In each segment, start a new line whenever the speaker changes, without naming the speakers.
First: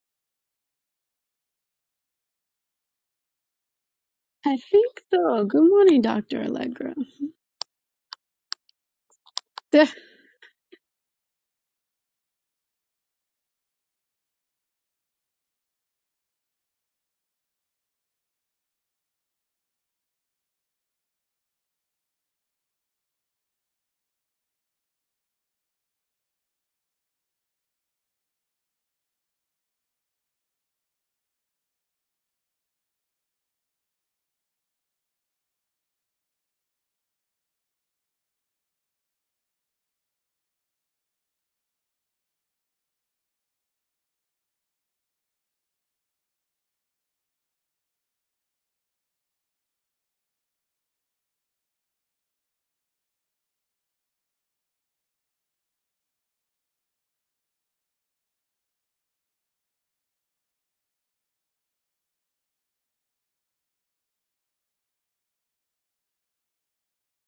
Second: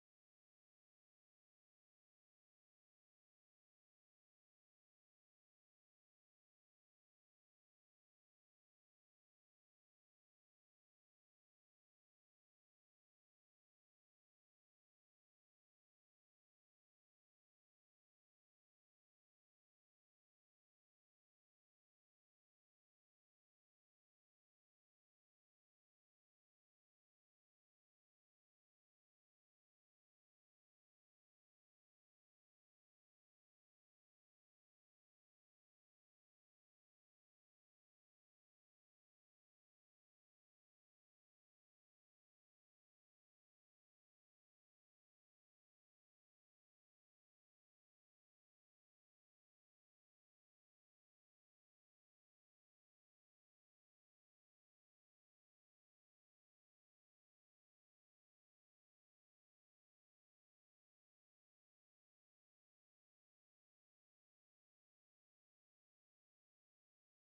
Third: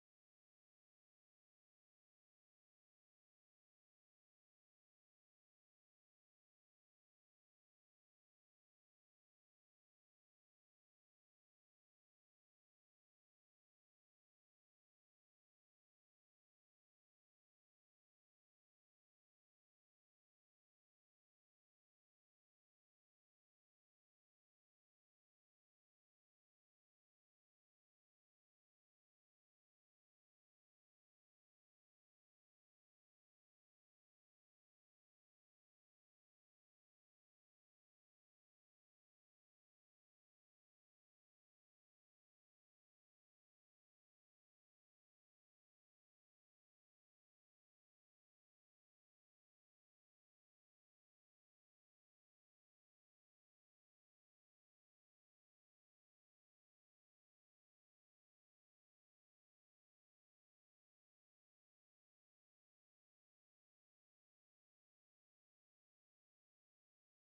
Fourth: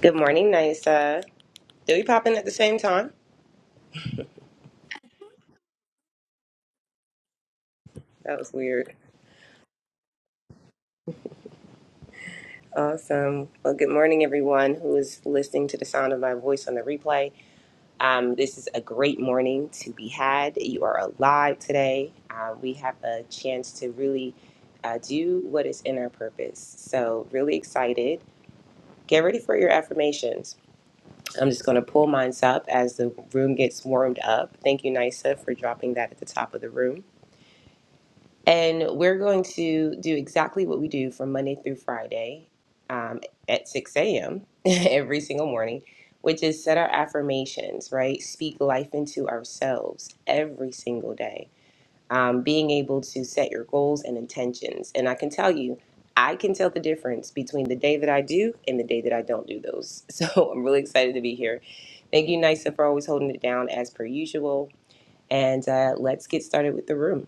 Good morning, Nisa. Did we pop in at the same time?
I think so. Good morning, Dr. Allegra.
That was weird. Awesome. Well, good morning, everyone who is listening to the sound of my voice on the replay. Um, this is a great morning to be had. You are alive today. Uh, we have a chance to really uh, do what is in our purpose. So, really excited. Get ready for your affirmations. I'm just going to pull mine up as the room gets warmed up. Thank you, Nisa, for dropping that at the top of the room. And we're going to do exactly what we do from Monday through Friday um, at 6 a.m. every single morning, which is set our affirmations, right? Speak life into ourselves every single day. Um, being able to set your goals and intentions. And I can tell you, I can tell the difference between the day that I do and the day that I don't do those. So I'm really excited to be here. Thank you, Nisa, for always holding it down as per usual. And uh, let's get started with the room.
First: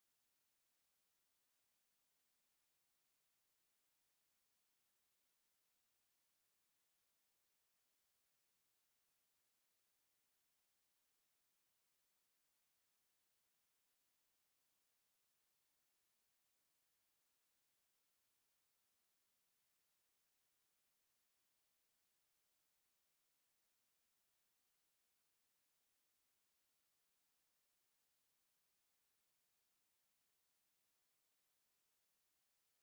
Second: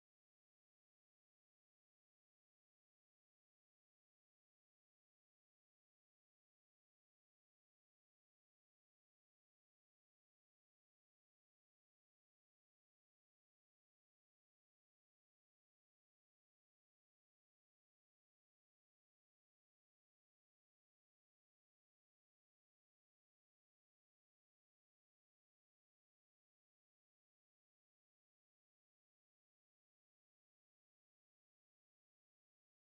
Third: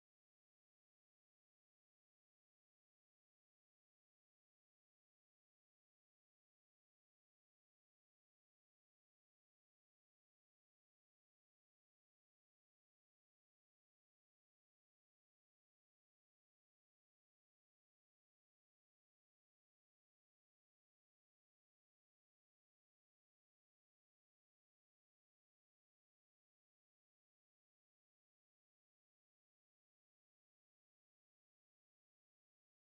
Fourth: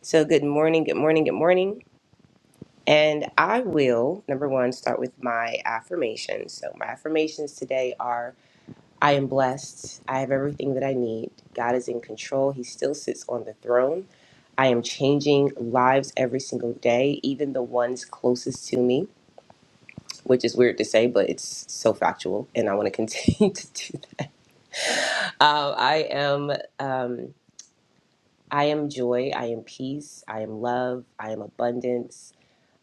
So, good morning, good morning, good morning. And I will, number one, start with my affirmations. So, my affirmations today are I am blessed. I have everything that I need. God is in control. He still sits on the throne. I am changing lives every single day, even the ones closest to me, which is weird to say, but it's so factual. And I want to continue to do that. Um, I am. Um, I am joy, I am peace, I am love, I am abundance,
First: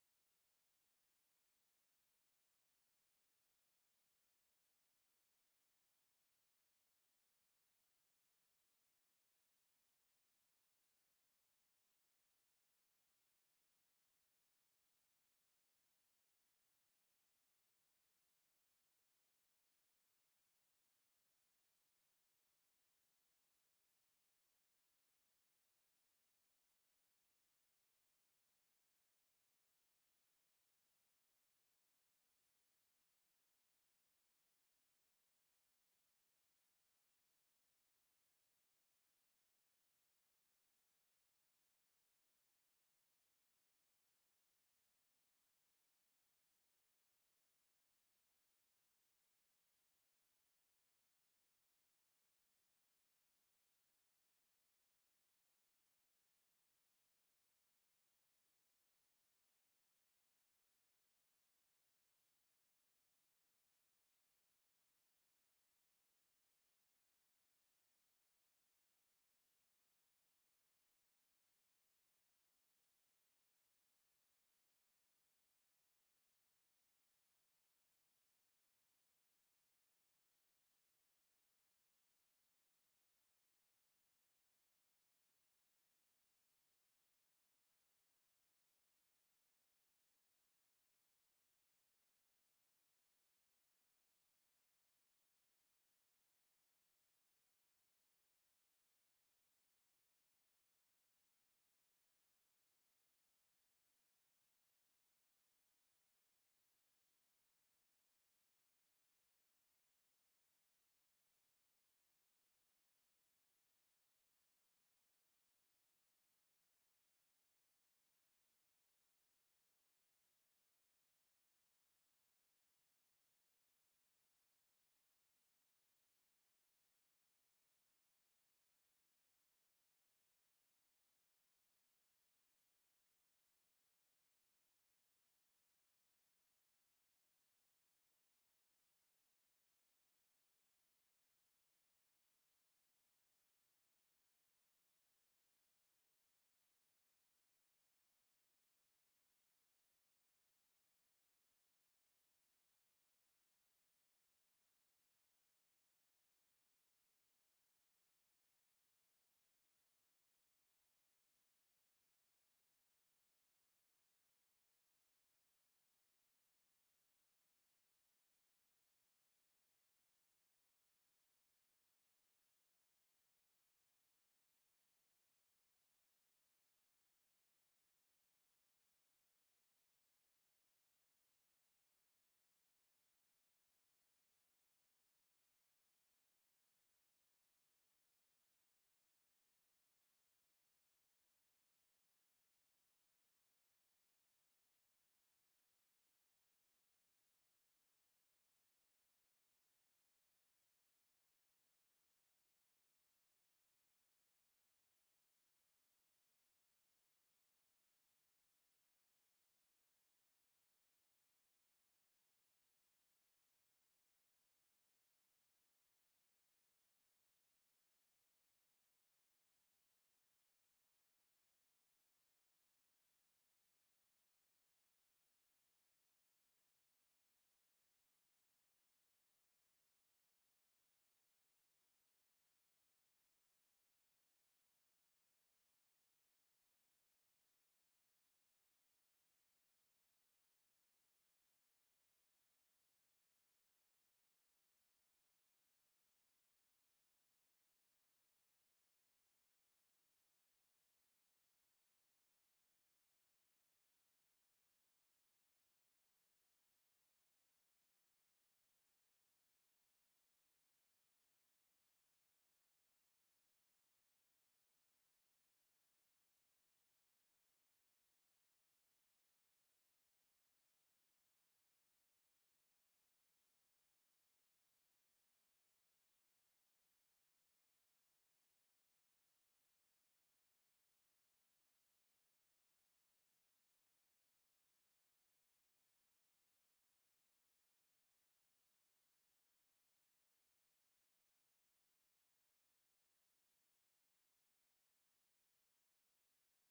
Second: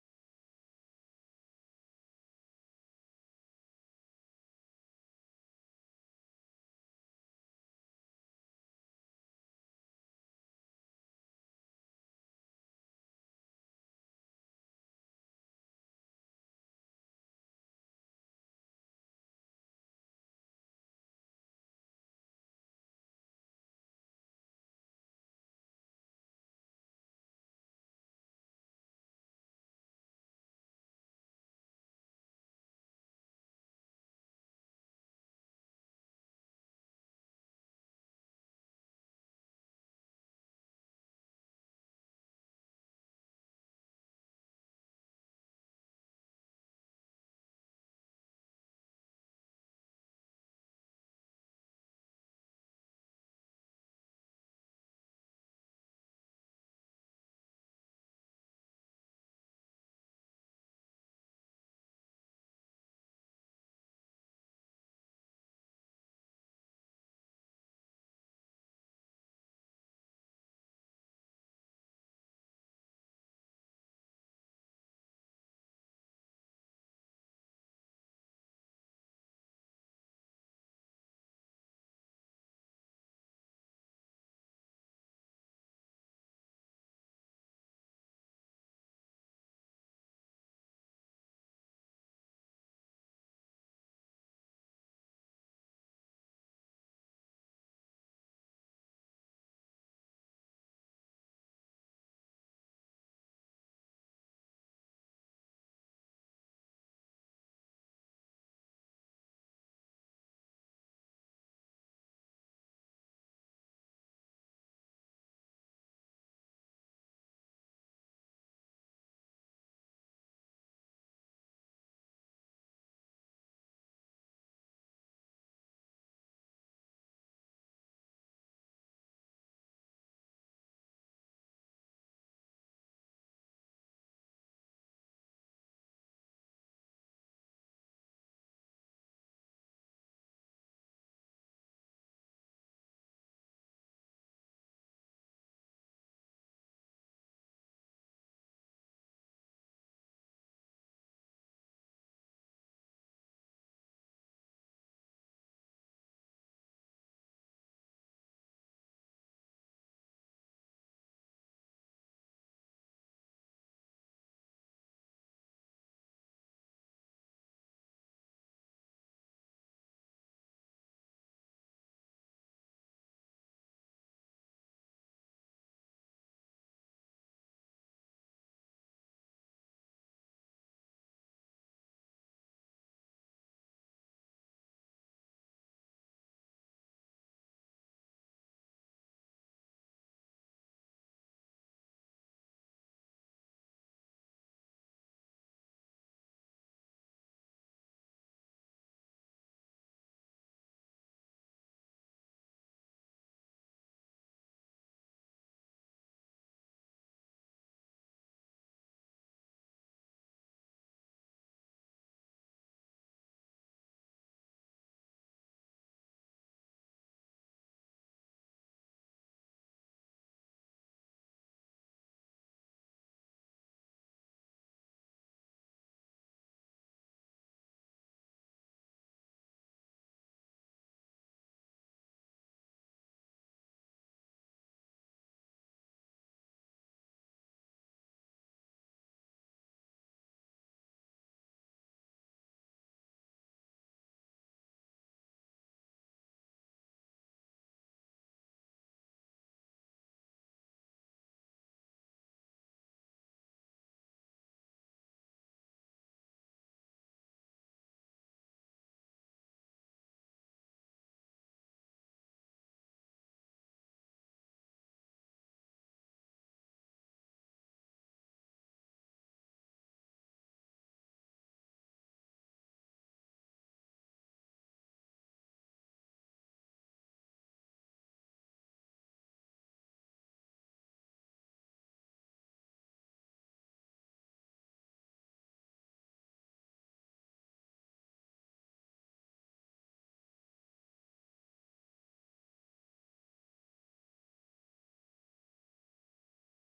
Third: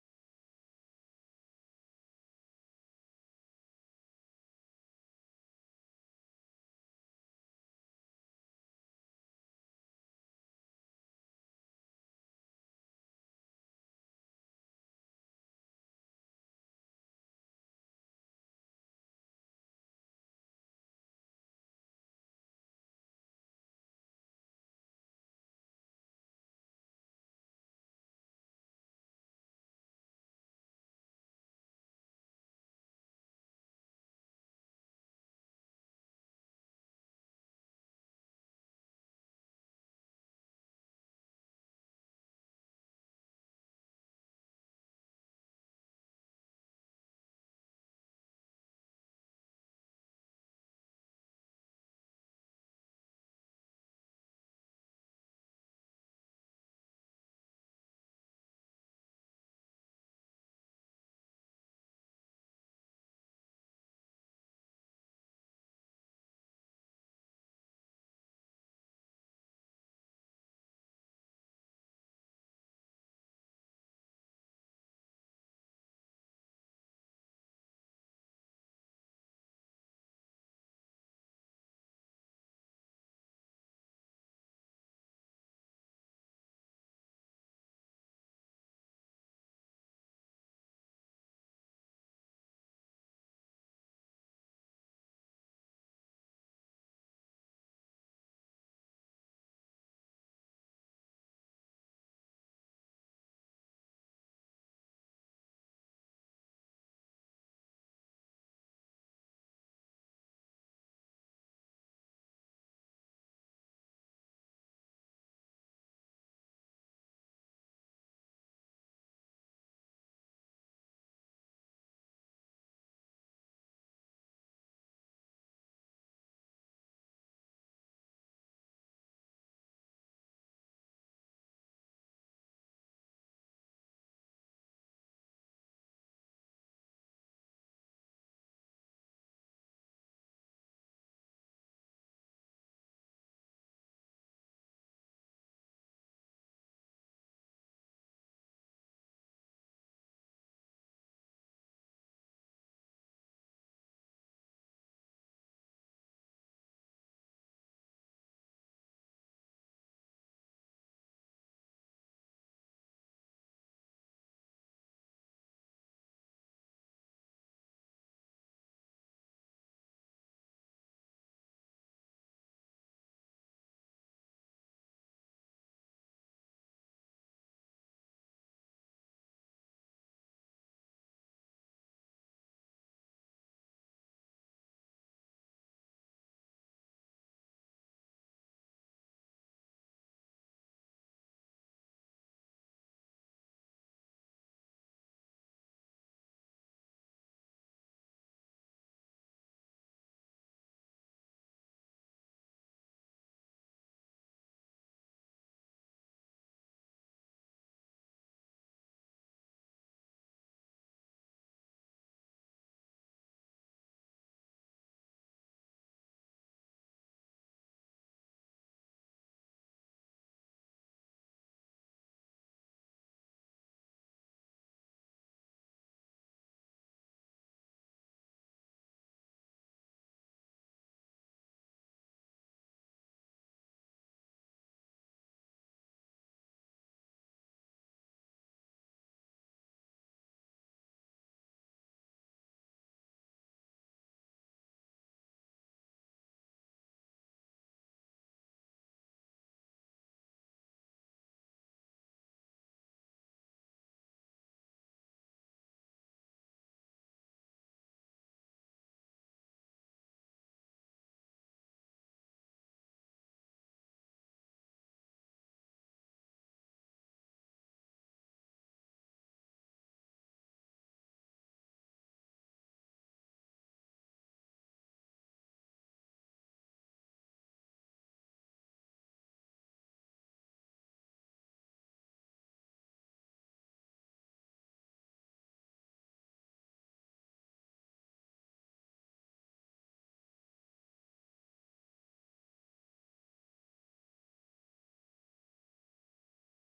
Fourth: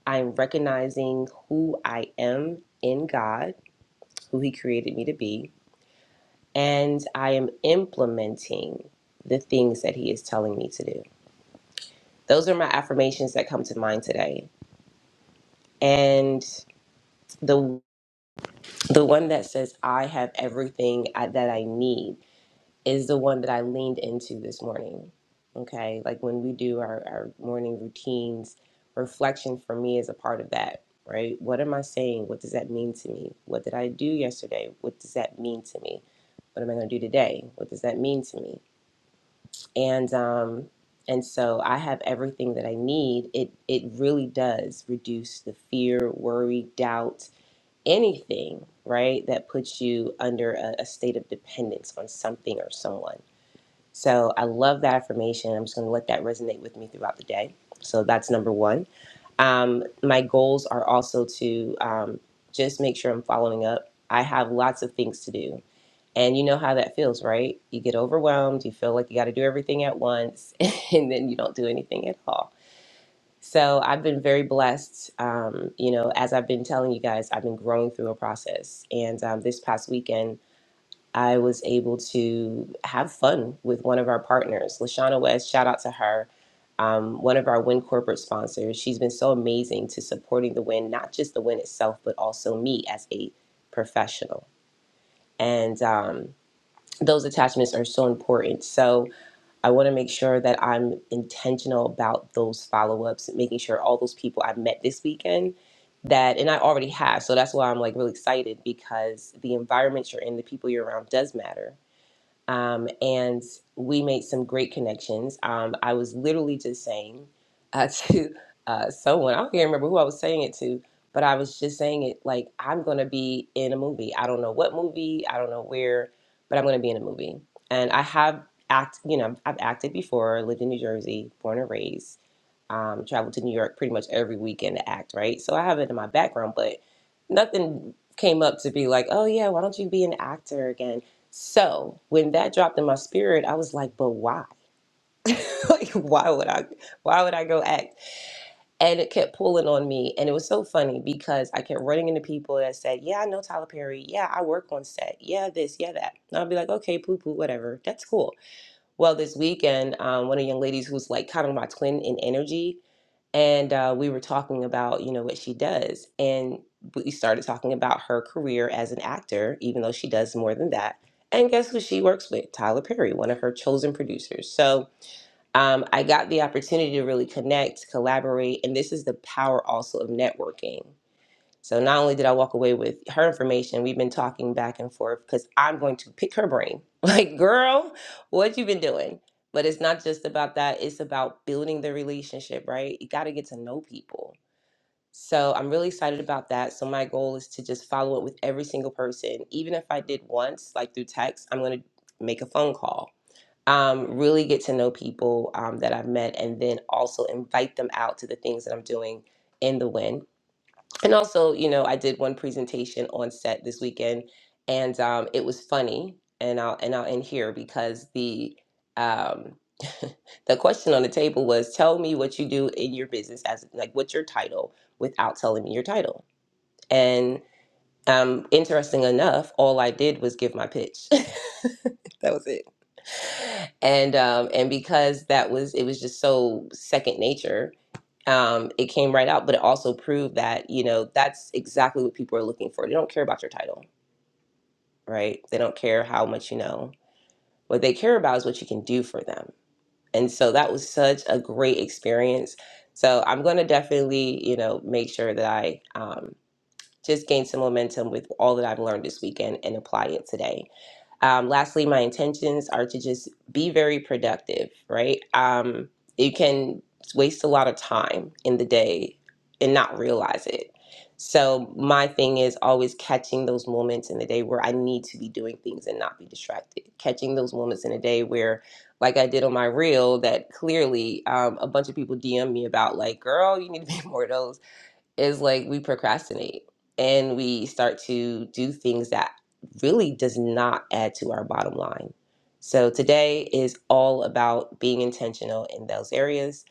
I'm recognizing who I am in God, who He created me to be, and I am implementing the things that He is telling me to do. Those are my affirmations that come to mind today. And the the one that says I have everything I- that I need is the one that I leaned into this morning. Okay. Like when we do our, our morning routines, reflection for me is a part of that, right? What am I saying? What does that mean to me? What did I do yesterday? What does that mean to me? What am I going to do today? What does that mean to me? And, um, and so I have everything that I need. It it really does reduce the fear, worry, doubt, anything, right? That puts you under a, a state of dependence on something or someone so I love that affirmation. I'm just going to let that resonate with me throughout the day. So that's number one. Um, my goals are also to um, just make sure I'm following up. I have lots of things to do. And you know how that feels, right? You get overwhelmed, you feel like you got to do everything at once, and then you don't do anything at all. So I've been very blessed. Um, you know, as I've been telling you guys, I've been growing through a process. And um, this past weekend, I was able to have fun with one of our partners, Lashana West. Shout out to her. Um, one of our Win corporate sponsors. She's been so amazing to supporting the Win, not just the Win itself, but also me as a professional. And um, those attachments are so important. So I want to make sure that I'm intentional about those follow ups, making sure all those people I've met this weekend that and I already have. So that's why I'm like really excited because the environment you're in, the people you're around does matter um, and we made some great connections. Um, I was literally just saying uh, to uh, someone, I don't even remember who I was saying it to, but I was just saying it like, I'm going to be in a movie. I don't know what movie, I don't know where, but I'm going to be in a movie. And I have act, you know, I've acted before, lived in New Jersey, born and raised um, traveled to New York pretty much every weekend to act, right? So I have it in my background, but nothing came up to be like, oh yeah, why don't you be an actor again? So when that dropped in my spirit, I was like, but why? like, why would I? Why would I go act? And it kept pulling on me, and it was so funny because I kept running into people that said, yeah, I know Tyler Perry, yeah, I work on set, yeah, this, yeah, that. And I'd be like, okay, poo poo, whatever, that's cool. Well, this weekend, um, one of the young ladies who's like kind of my twin in energy, and uh, we were talking about you know what she does and we started talking about her career as an actor even though she does more than that and guess who she works with tyler perry one of her chosen producers so um, i got the opportunity to really connect collaborate and this is the power also of networking so not only did I walk away with her information, we've been talking back and forth because I'm going to pick her brain. Like, girl, what you been doing? But it's not just about that. It's about building the relationship, right? You got to get to know people. So I'm really excited about that. So my goal is to just follow up with every single person. Even if I did once, like through text, I'm going to make a phone call um, really get to know people um, that I've met and then also invite them out to the things that I'm doing in the win and also you know i did one presentation on set this weekend and um, it was funny and i'll and i'll end here because the um, the question on the table was tell me what you do in your business as like what's your title without telling me your title and um, interesting enough all i did was give my pitch that was it and um and because that was it was just so second nature um, it came right out, but it also proved that, you know, that's exactly what people are looking for. They don't care about your title, right? They don't care how much you know. What they care about is what you can do for them. And so that was such a great experience. So I'm going to definitely, you know, make sure that I um, just gain some momentum with all that I've learned this weekend and apply it today. Um, lastly, my intentions are to just be very productive, right? Um, you can waste a lot of time in the day and not realize it. So, my thing is always catching those moments in the day where I need to be doing things and not be distracted. Catching those moments in a day where, like I did on my reel, that clearly um, a bunch of people DM me about, like, girl, you need to be more of those is like we procrastinate and we start to do things that really does not add to our bottom line. So today is all about being intentional in those areas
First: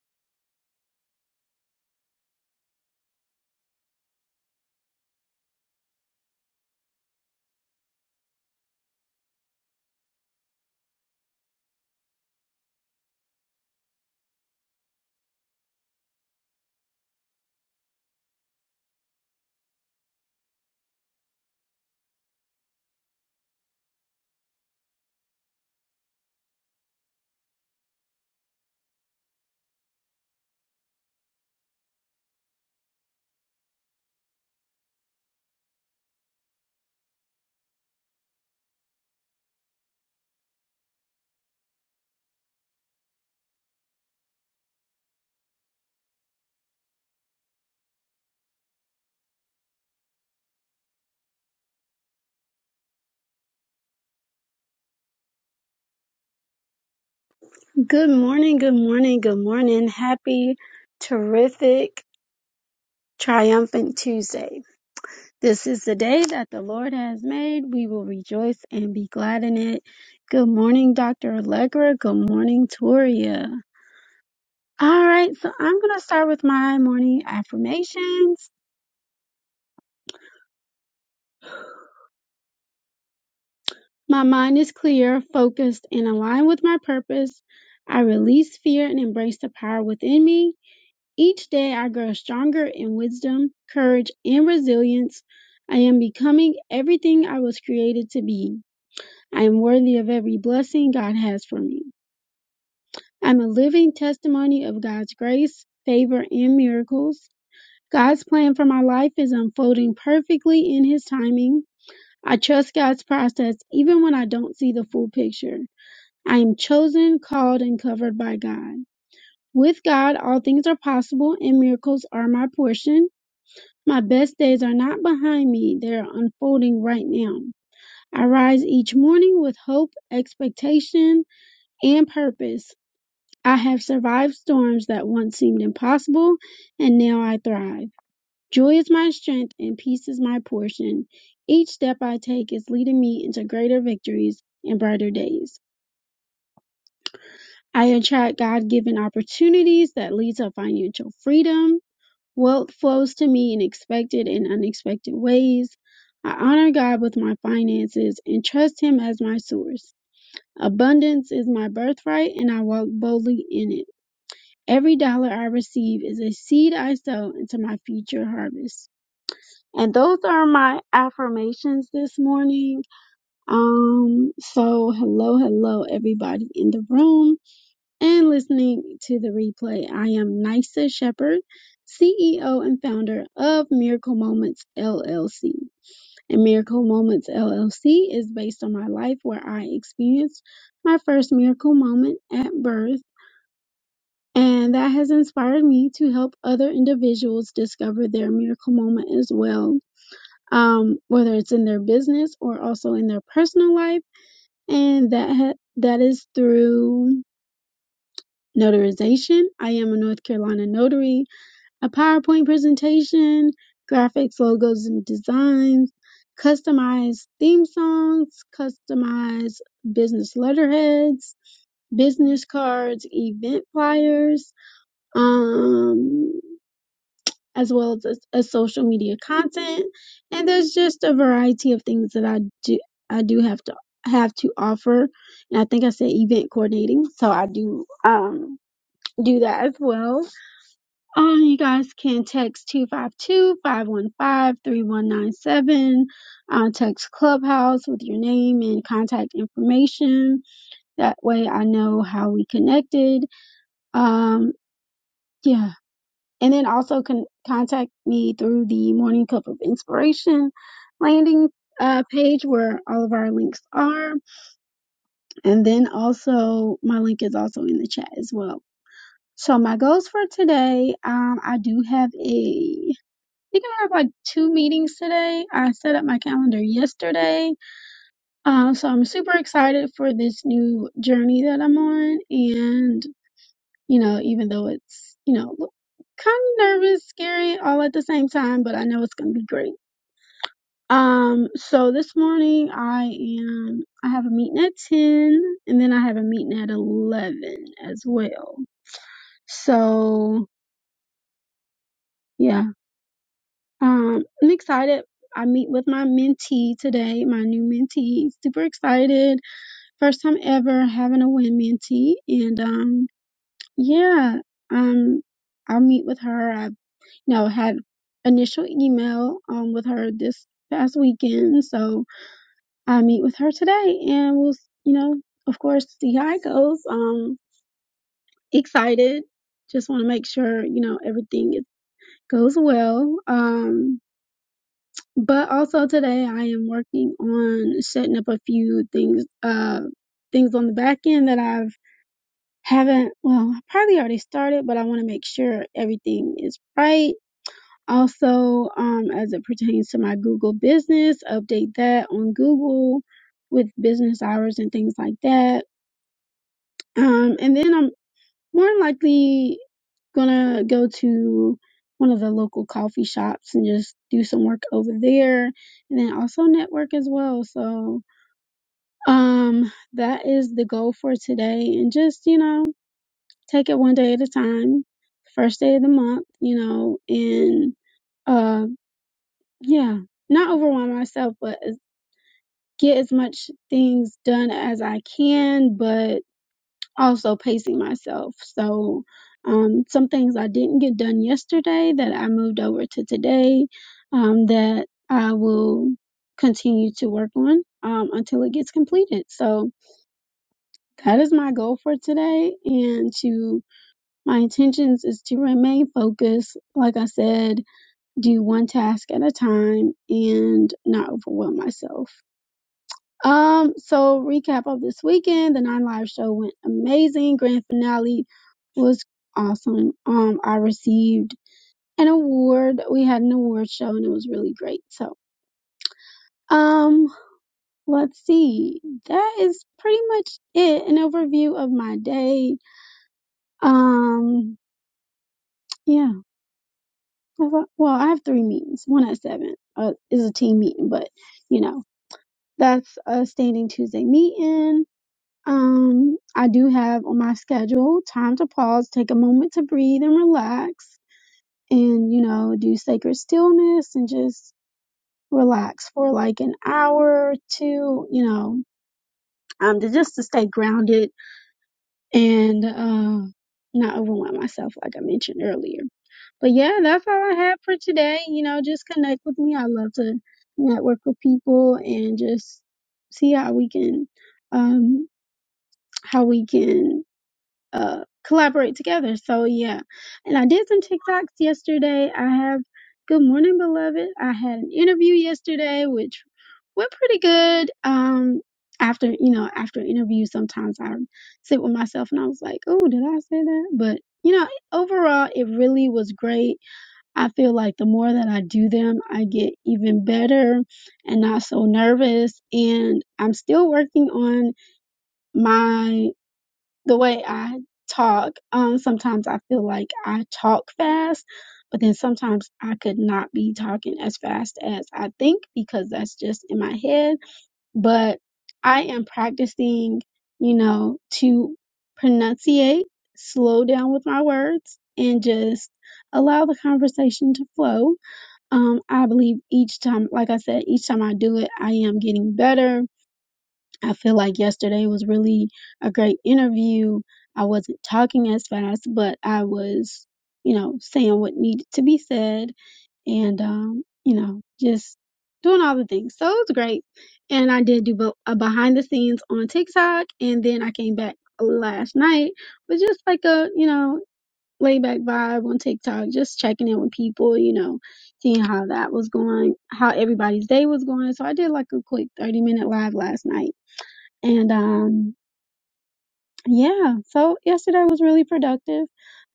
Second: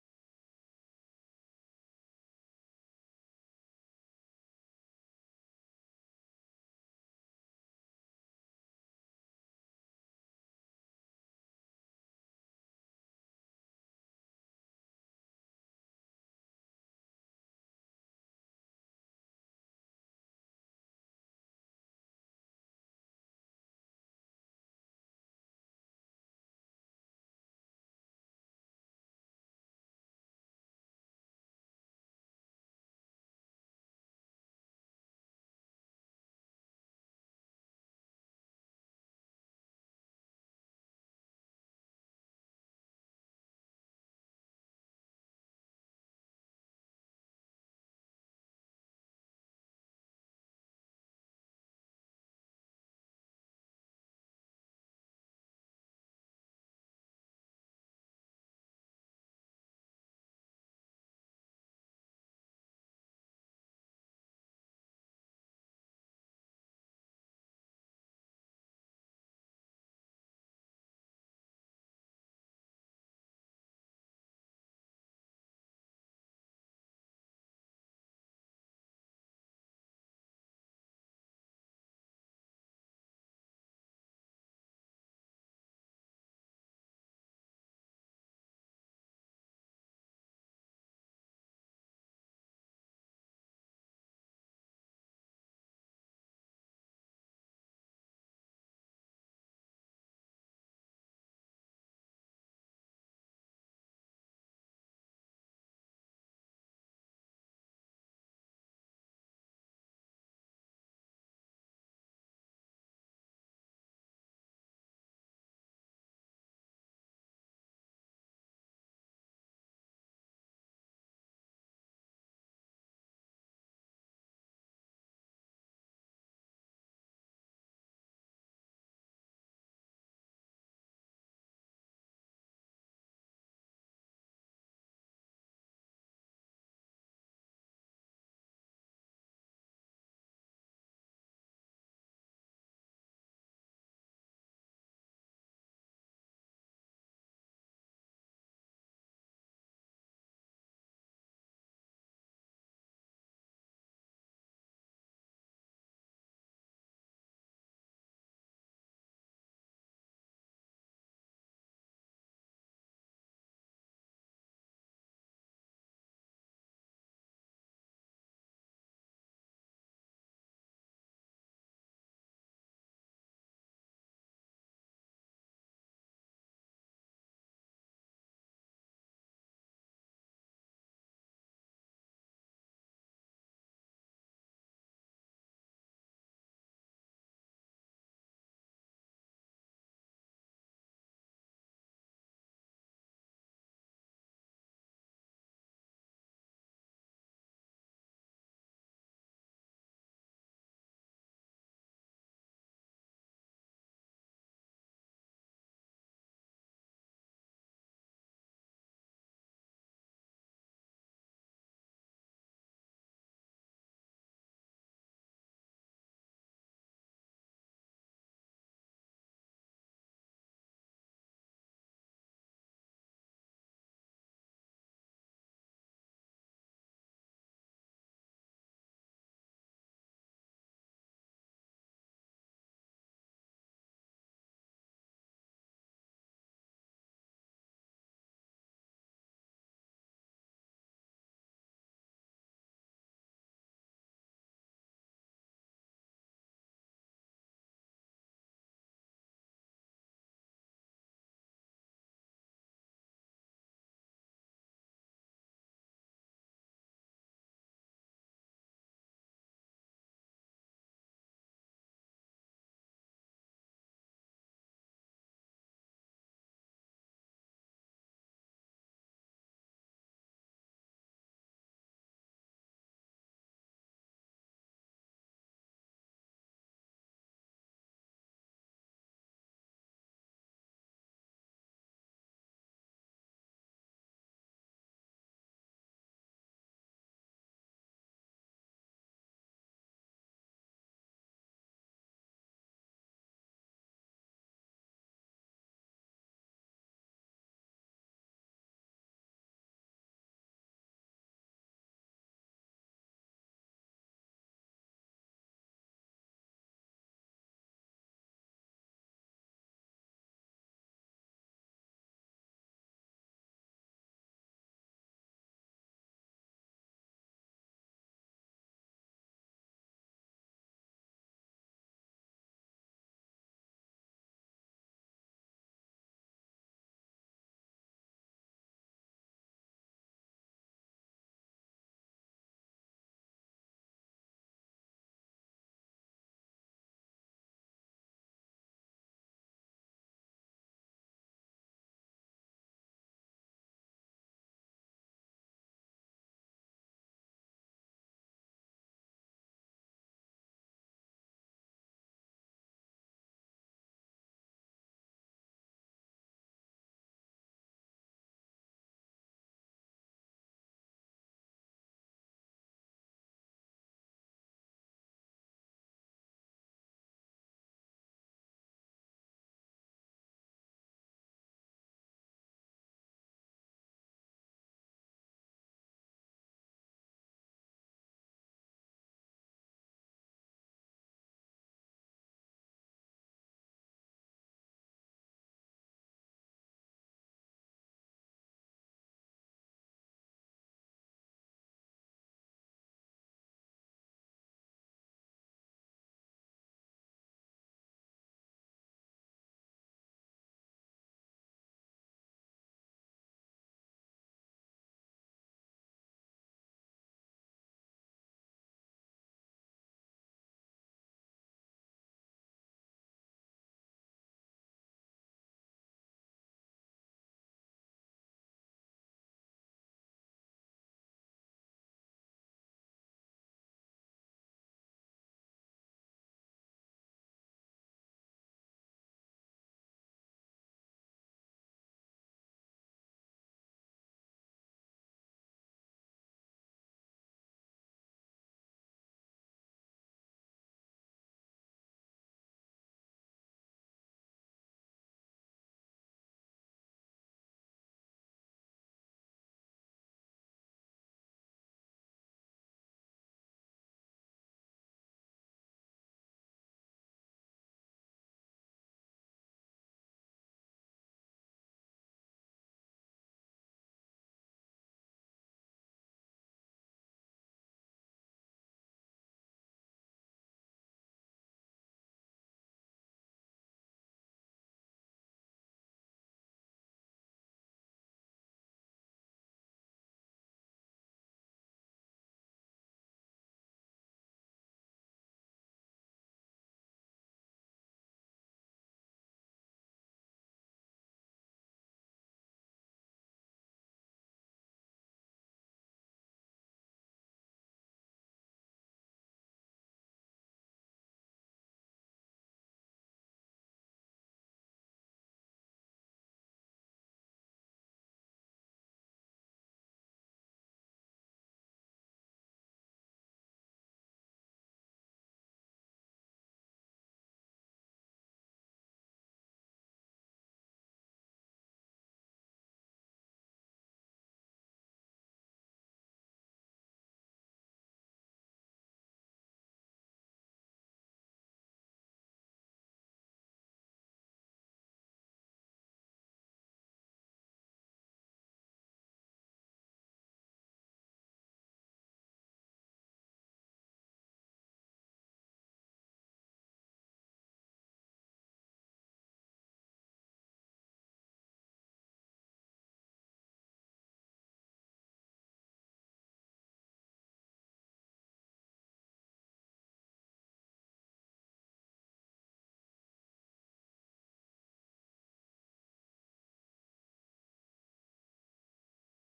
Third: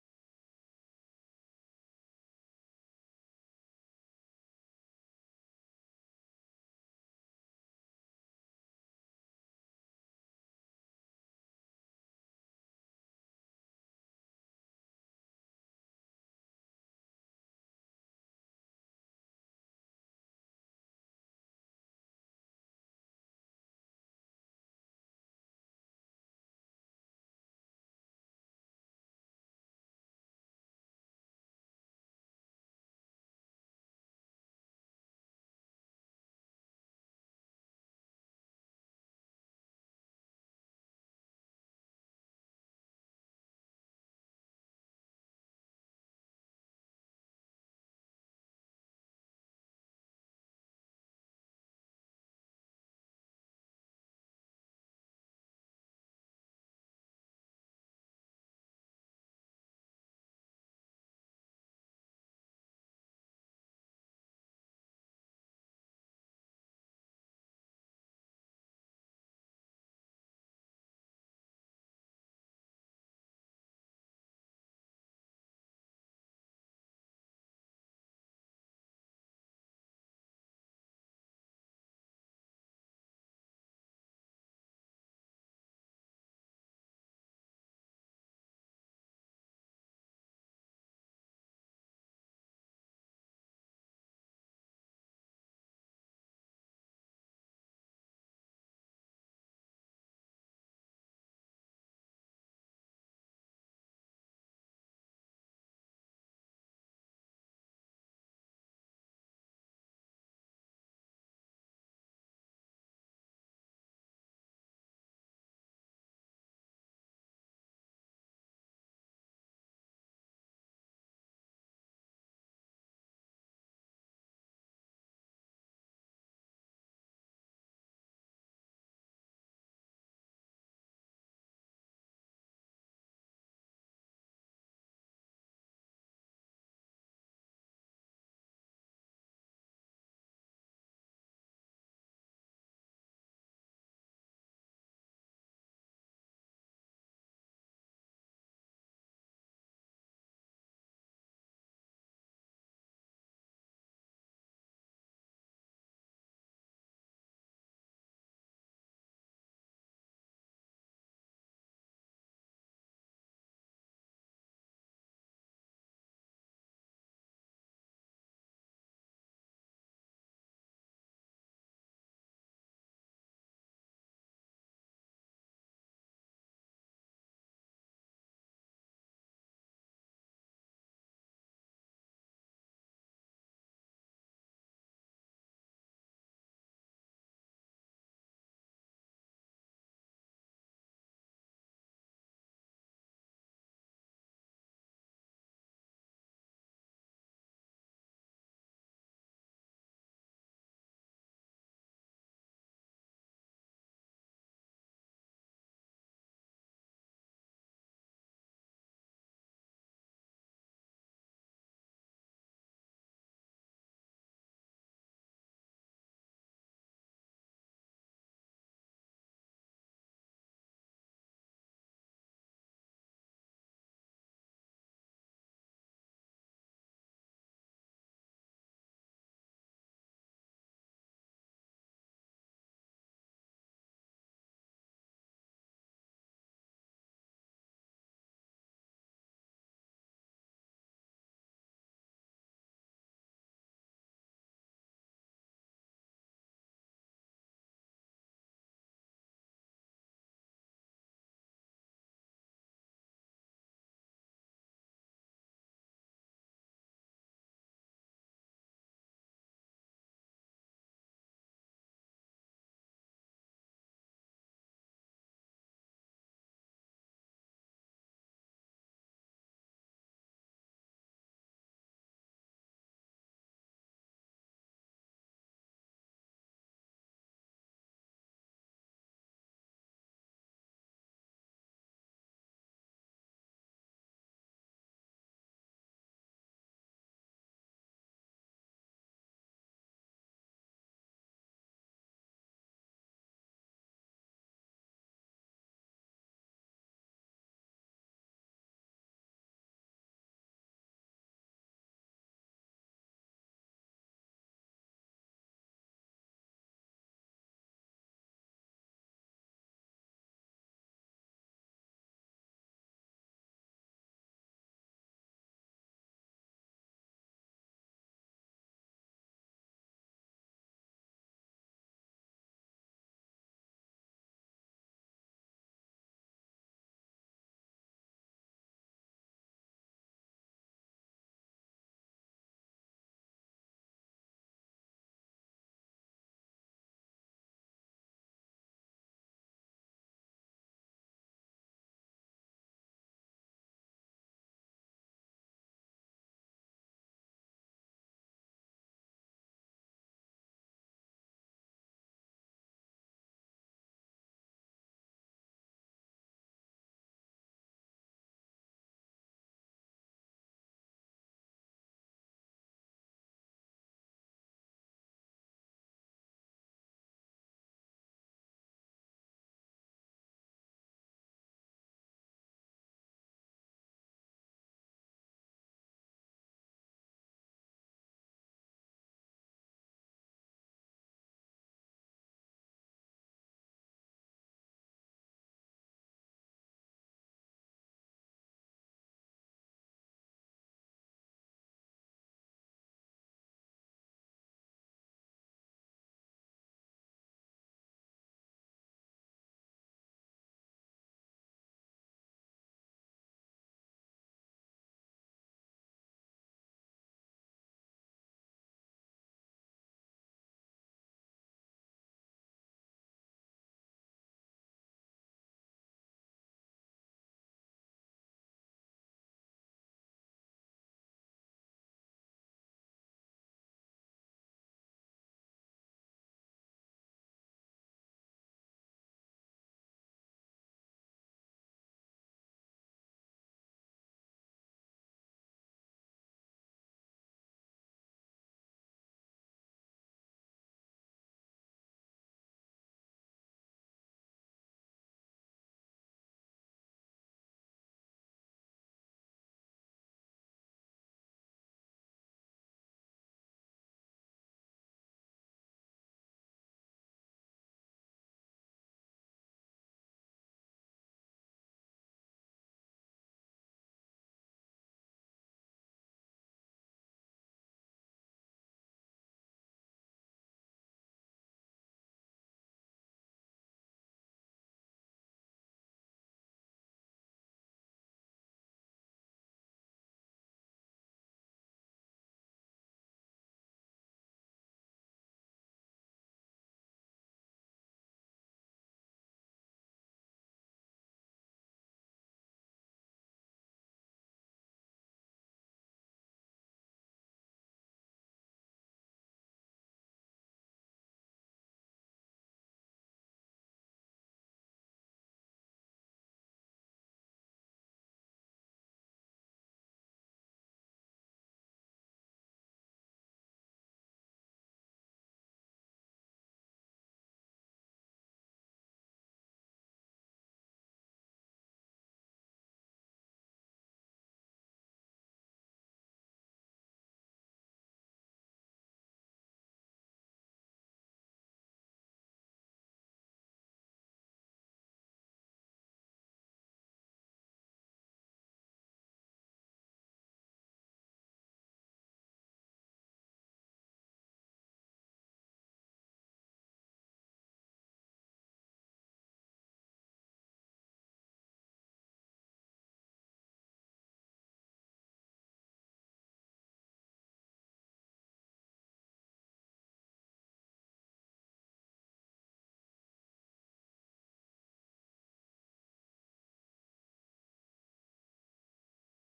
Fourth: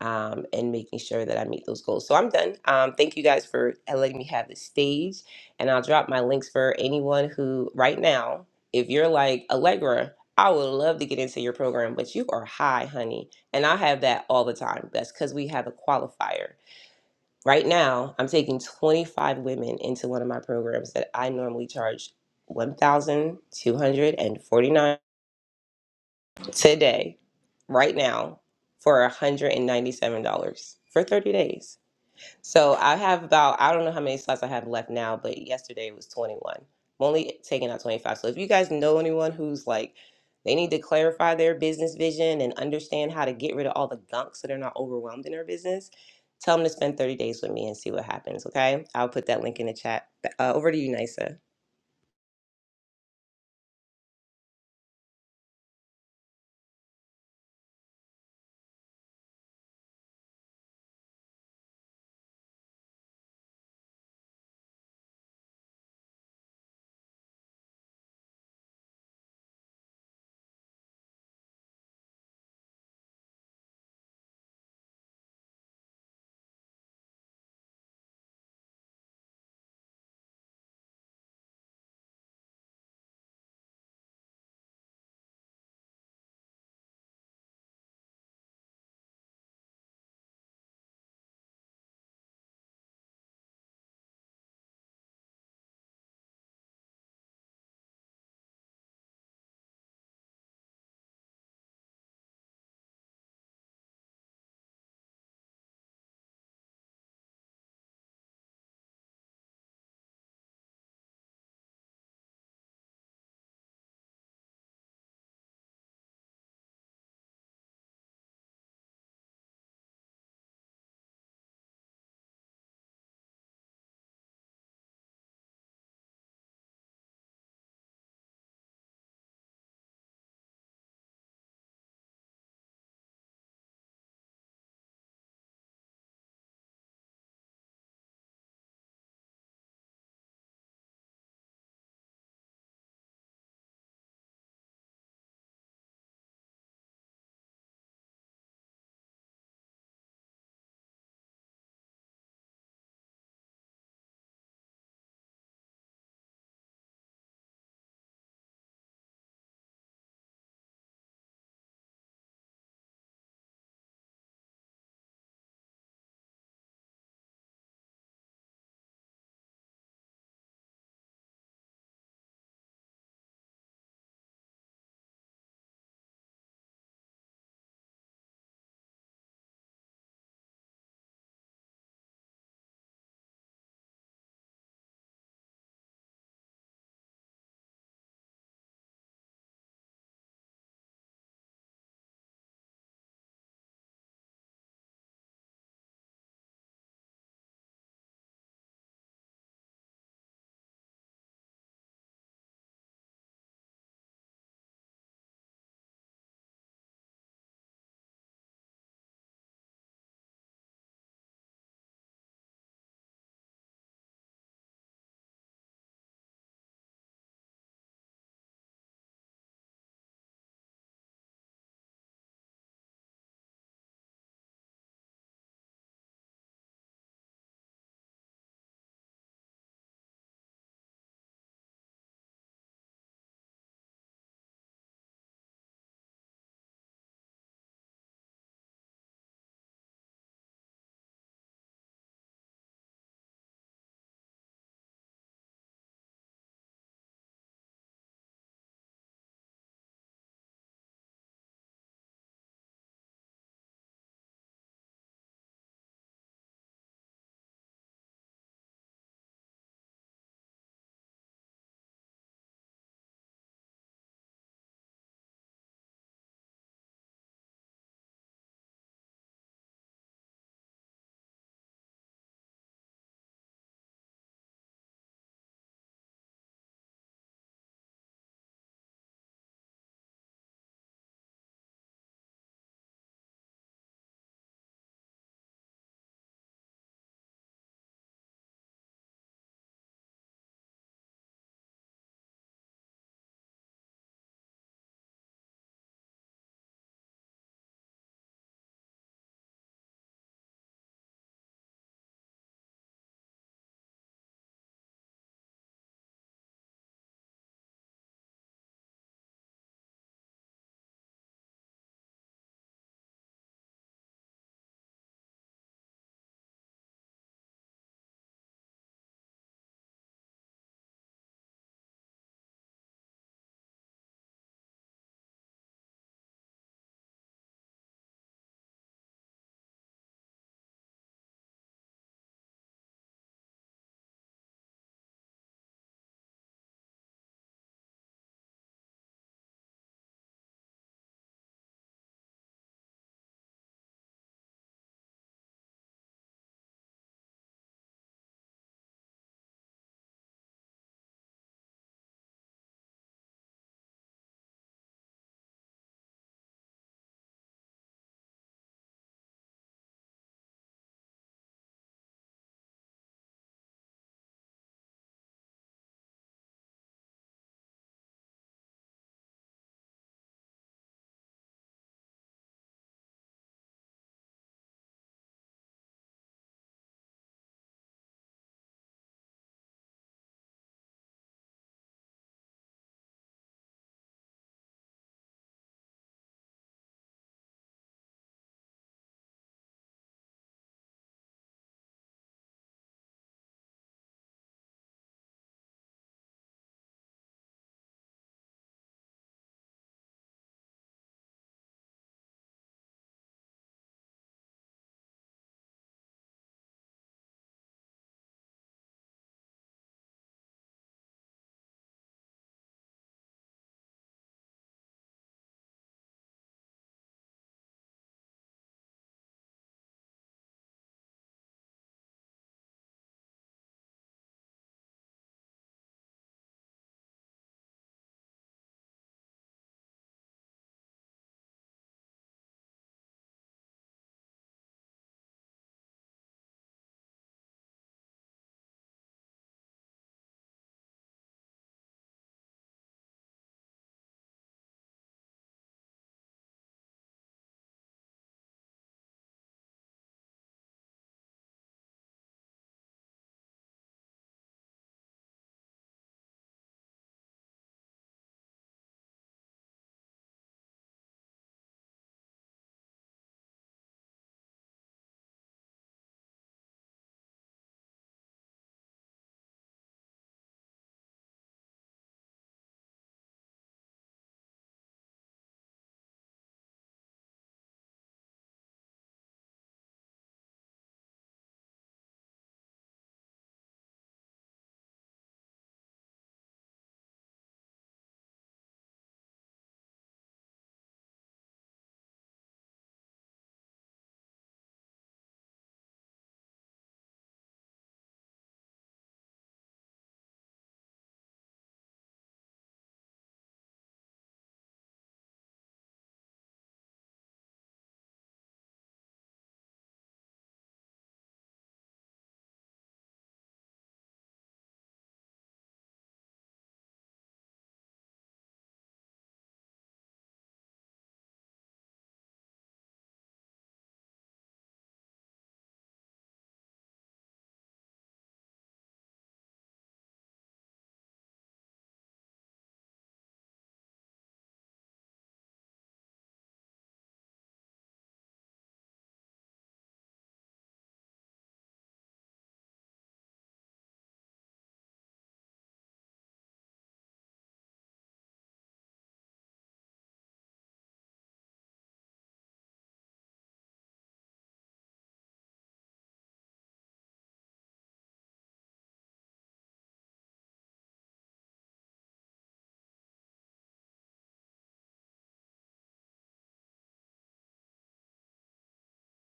um, and making sure that I meet those goals. So I'm done. Um, thank you guys for letting me have the stage. And I'll drop my links for anyone who, right now, if you're like Allegra, I would love to get into your program, but you are high, honey. And I have that all the time. That's because we have a qualifier Right now, I'm taking 25 women into one of my programs that I normally charge 1,249 today, right now, for $197 for 30 days. So I have about I don't know how many slots I have left now, but yesterday was 21. I'm only taking out 25. So if you guys know anyone who's like they need to clarify their business vision and understand how to get rid of all the gunk so they're not overwhelmed in their business, tell them to spend 30 days with me and see what happens, okay? I'll put that link in the chat. Uh, over to you, Nisa.
Good morning, good morning, good morning. Happy, terrific, triumphant Tuesday. This is the day that the Lord has made. We will rejoice and be glad in it. Good morning, Dr. Allegra. Good morning, Toria. All right, so I'm going to start with my morning affirmations. My mind is clear, focused, and aligned with my purpose. I release fear and embrace the power within me. Each day I grow stronger in wisdom, courage, and resilience. I am becoming everything I was created to be. I am worthy of every blessing God has for me. I'm a living testimony of God's grace, favor, and miracles. God's plan for my life is unfolding perfectly in His timing. I trust God's process even when I don't see the full picture. I am chosen, called, and covered by God. With God, all things are possible and miracles are my portion. My best days are not behind me, they are unfolding right now. I rise each morning with hope, expectation, and purpose. I have survived storms that once seemed impossible, and now I thrive. Joy is my strength, and peace is my portion. Each step I take is leading me into greater victories and brighter days. I attract God given opportunities that lead to financial freedom Wealth flows to me in expected and unexpected ways. I honor God with my finances and trust Him as my source. Abundance is my birthright and I walk boldly in it. Every dollar I receive is a seed I sow into my future harvest. And those are my affirmations this morning. Um, so hello, hello, everybody in the room and listening to the replay. I am Nisa Shepherd, CEO and founder of Miracle Moments LLC. And Miracle Moments LLC is based on my life where I experienced my first miracle moment at birth. And that has inspired me to help other individuals discover their miracle moment as well, um, whether it's in their business or also in their personal life. And that ha- that is through notarization. I am a North Carolina notary. A PowerPoint presentation, graphics, logos, and designs, customized theme songs, customized business letterheads, business cards, event flyers, um, as well as a, a social media content. And there's just a variety of things that I do I do have to have to offer. And I think I said event coordinating, so I do um do that as well. Um, you guys can text two five two five one five three one nine seven. Uh, text Clubhouse with your name and contact information. That way I know how we connected. Um, yeah. And then also con- contact me through the Morning Cup of Inspiration landing uh, page where all of our links are. And then also my link is also in the chat as well. So my goals for today, um, I do have a think I have like two meetings today. I set up my calendar yesterday. Um, so I'm super excited for this new journey that I'm on. And, you know, even though it's, you know, kind of nervous, scary all at the same time, but I know it's going to be great. Um, so this morning I am, I have a meeting at 10 and then I have a meeting at 11 as well. So yeah, Um, I'm excited. I meet with my mentee today, my new mentee. Super excited. First time ever having a win mentee. And um, yeah, um, I'll meet with her. I you know had initial email um with her this past weekend. So I meet with her today and we'll you know, of course, see how it goes. Um excited. Just want to make sure, you know, everything is, goes well. Um But also today I am working on setting up a few things uh things on the back end that I've haven't well, I probably already started, but I want to make sure everything is right. Also, um as it pertains to my Google business, update that on Google with business hours and things like that. Um and then I'm more than likely gonna go to one of the local coffee shops and just do some work over there and then also network as well. So um that is the goal for today and just, you know, take it one day at a time. First day of the month, you know, and uh yeah, not overwhelm myself but uh, get as much things done as I can, but also pacing myself. So, um, some things I didn't get done yesterday that I moved over to today um, that I will continue to work on um, until it gets completed. So, that is my goal for today. And to my intentions is to remain focused. Like I said, do one task at a time and not overwhelm myself. Um, so recap of this weekend, the Nine Live show went amazing. Grand finale was awesome. Um, I received an award. We had an award show and it was really great. So, um, let's see. That is pretty much it. An overview of my day. Um, yeah. Well, I have three meetings. One at seven uh, is a team meeting, but you know, that's a standing Tuesday meeting Um, I do have on my schedule time to pause, take a moment to breathe and relax, and you know, do sacred stillness and just relax for like an hour or two, you know, um, to just to stay grounded and uh, not overwhelm myself, like I mentioned earlier. But yeah, that's all I have for today. You know, just connect with me. I love to network with people and just see how we can, um, how we can. uh, collaborate together. So yeah, and I did some TikToks yesterday. I have Good Morning Beloved. I had an interview yesterday, which went pretty good. Um, after you know, after interviews, sometimes I sit with myself and I was like, oh, did I say that? But you know, overall, it really was great. I feel like the more that I do them, I get even better and not so nervous. And I'm still working on my the way I talk, um, sometimes I feel like I talk fast, but then sometimes I could not be talking as fast as I think because that's just in my head. But I am practicing, you know, to pronunciate, slow down with my words, and just allow the conversation to flow. Um, I believe each time, like I said, each time I do it, I am getting better I feel like yesterday was really a great interview. I wasn't talking as fast, but I was, you know, saying what needed to be said and, um, you know, just doing all the things. So it was great. And I did do bo- a behind the scenes on TikTok. And then I came back last night with just like a, you know, laid back vibe on TikTok, just checking in with people, you know, seeing how that was going, how everybody's day was going. So I did like a quick 30 minute live last night and um, yeah, so yesterday was really productive.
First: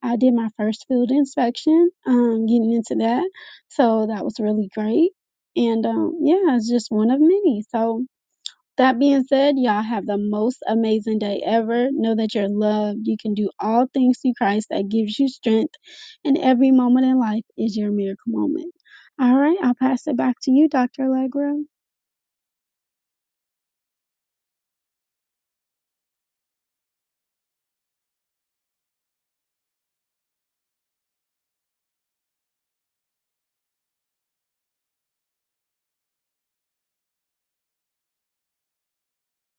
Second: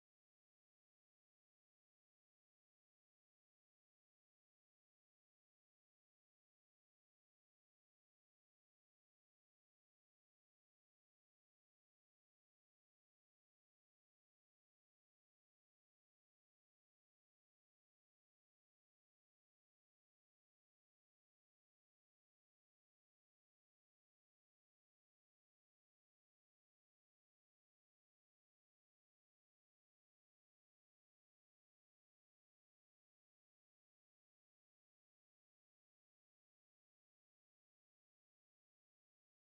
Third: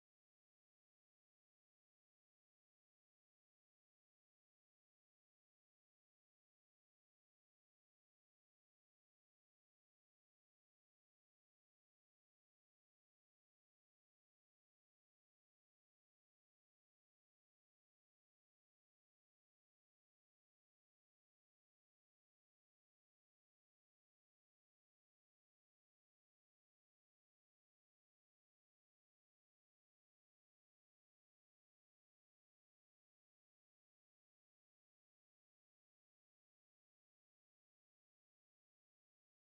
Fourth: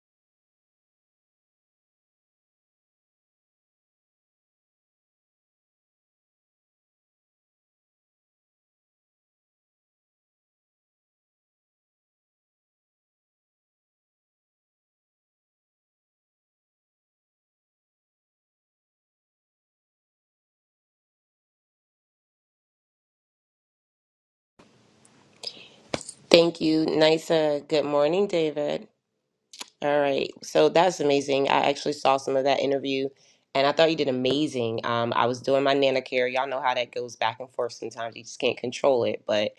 I did my first field inspection, um, getting into that. So that was really great. And um, yeah, it's just one of many. So that being said, y'all have the most amazing day ever. Know that you're loved. You can do all things through Christ that gives you strength. And every moment in life is your miracle moment. All right, I'll pass it back to you, Dr. Allegra.
Thank you, Nisa. Good morning, David. All right. So that's amazing. I actually saw some of that interview and I thought you did amazing. Um, I was doing my nana care. Y'all know how that goes back and forth sometimes. You just can't control it. But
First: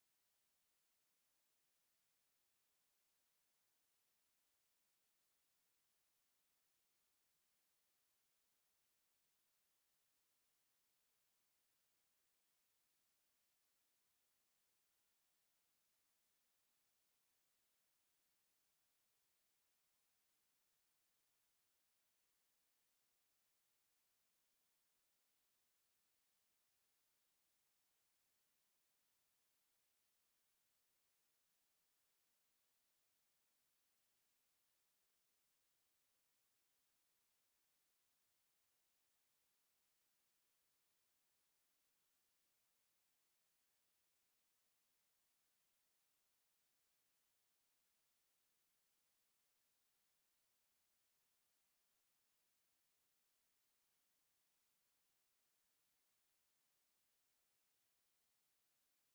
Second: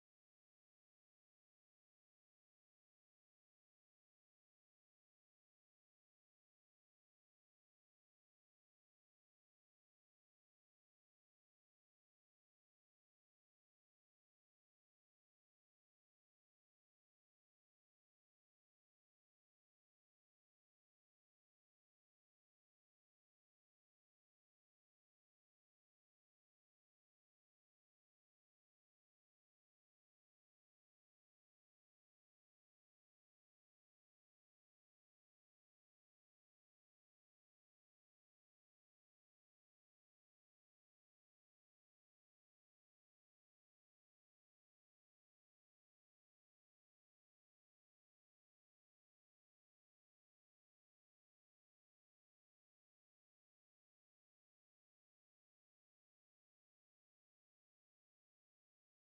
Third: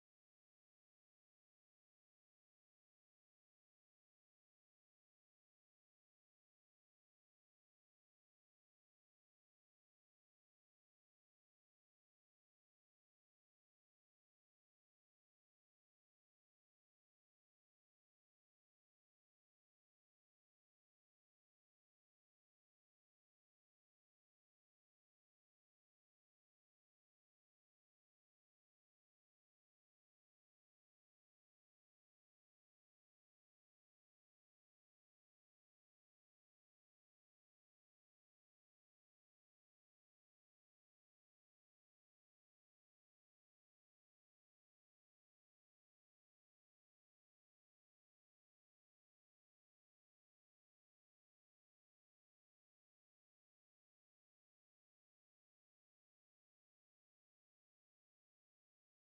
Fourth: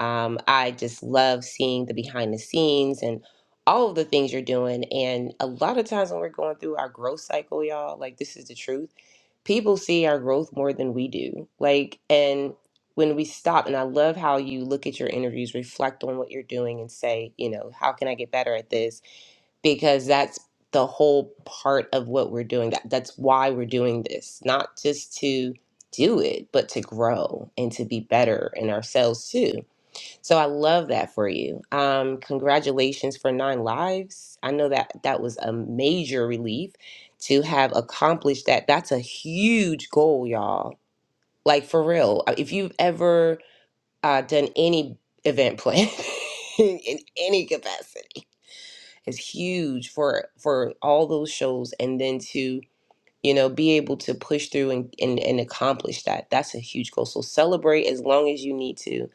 um, I just love seeing the behind the scenes and all of the things you're doing. And a lot of times when we're going through our growth cycle, y'all, like this is the truth. People see our growth more than we do. Like, and when we stop, and I love how you look at your interviews, reflect on what you're doing, and say, you know, how can I get better at this? because that's the whole part of what we're doing. That that's why we're doing this, not just to do it, but to grow and to be better in ourselves too. So I love that for you. Um, congratulations for nine lives. I know that that was a major relief to have accomplished that. That's a huge goal, y'all. Like for real. If you've ever uh, done any event plan in any capacity is huge for for all those shows and then to you know be able to push through and, and and accomplish that that's a huge goal so celebrate as long as you need to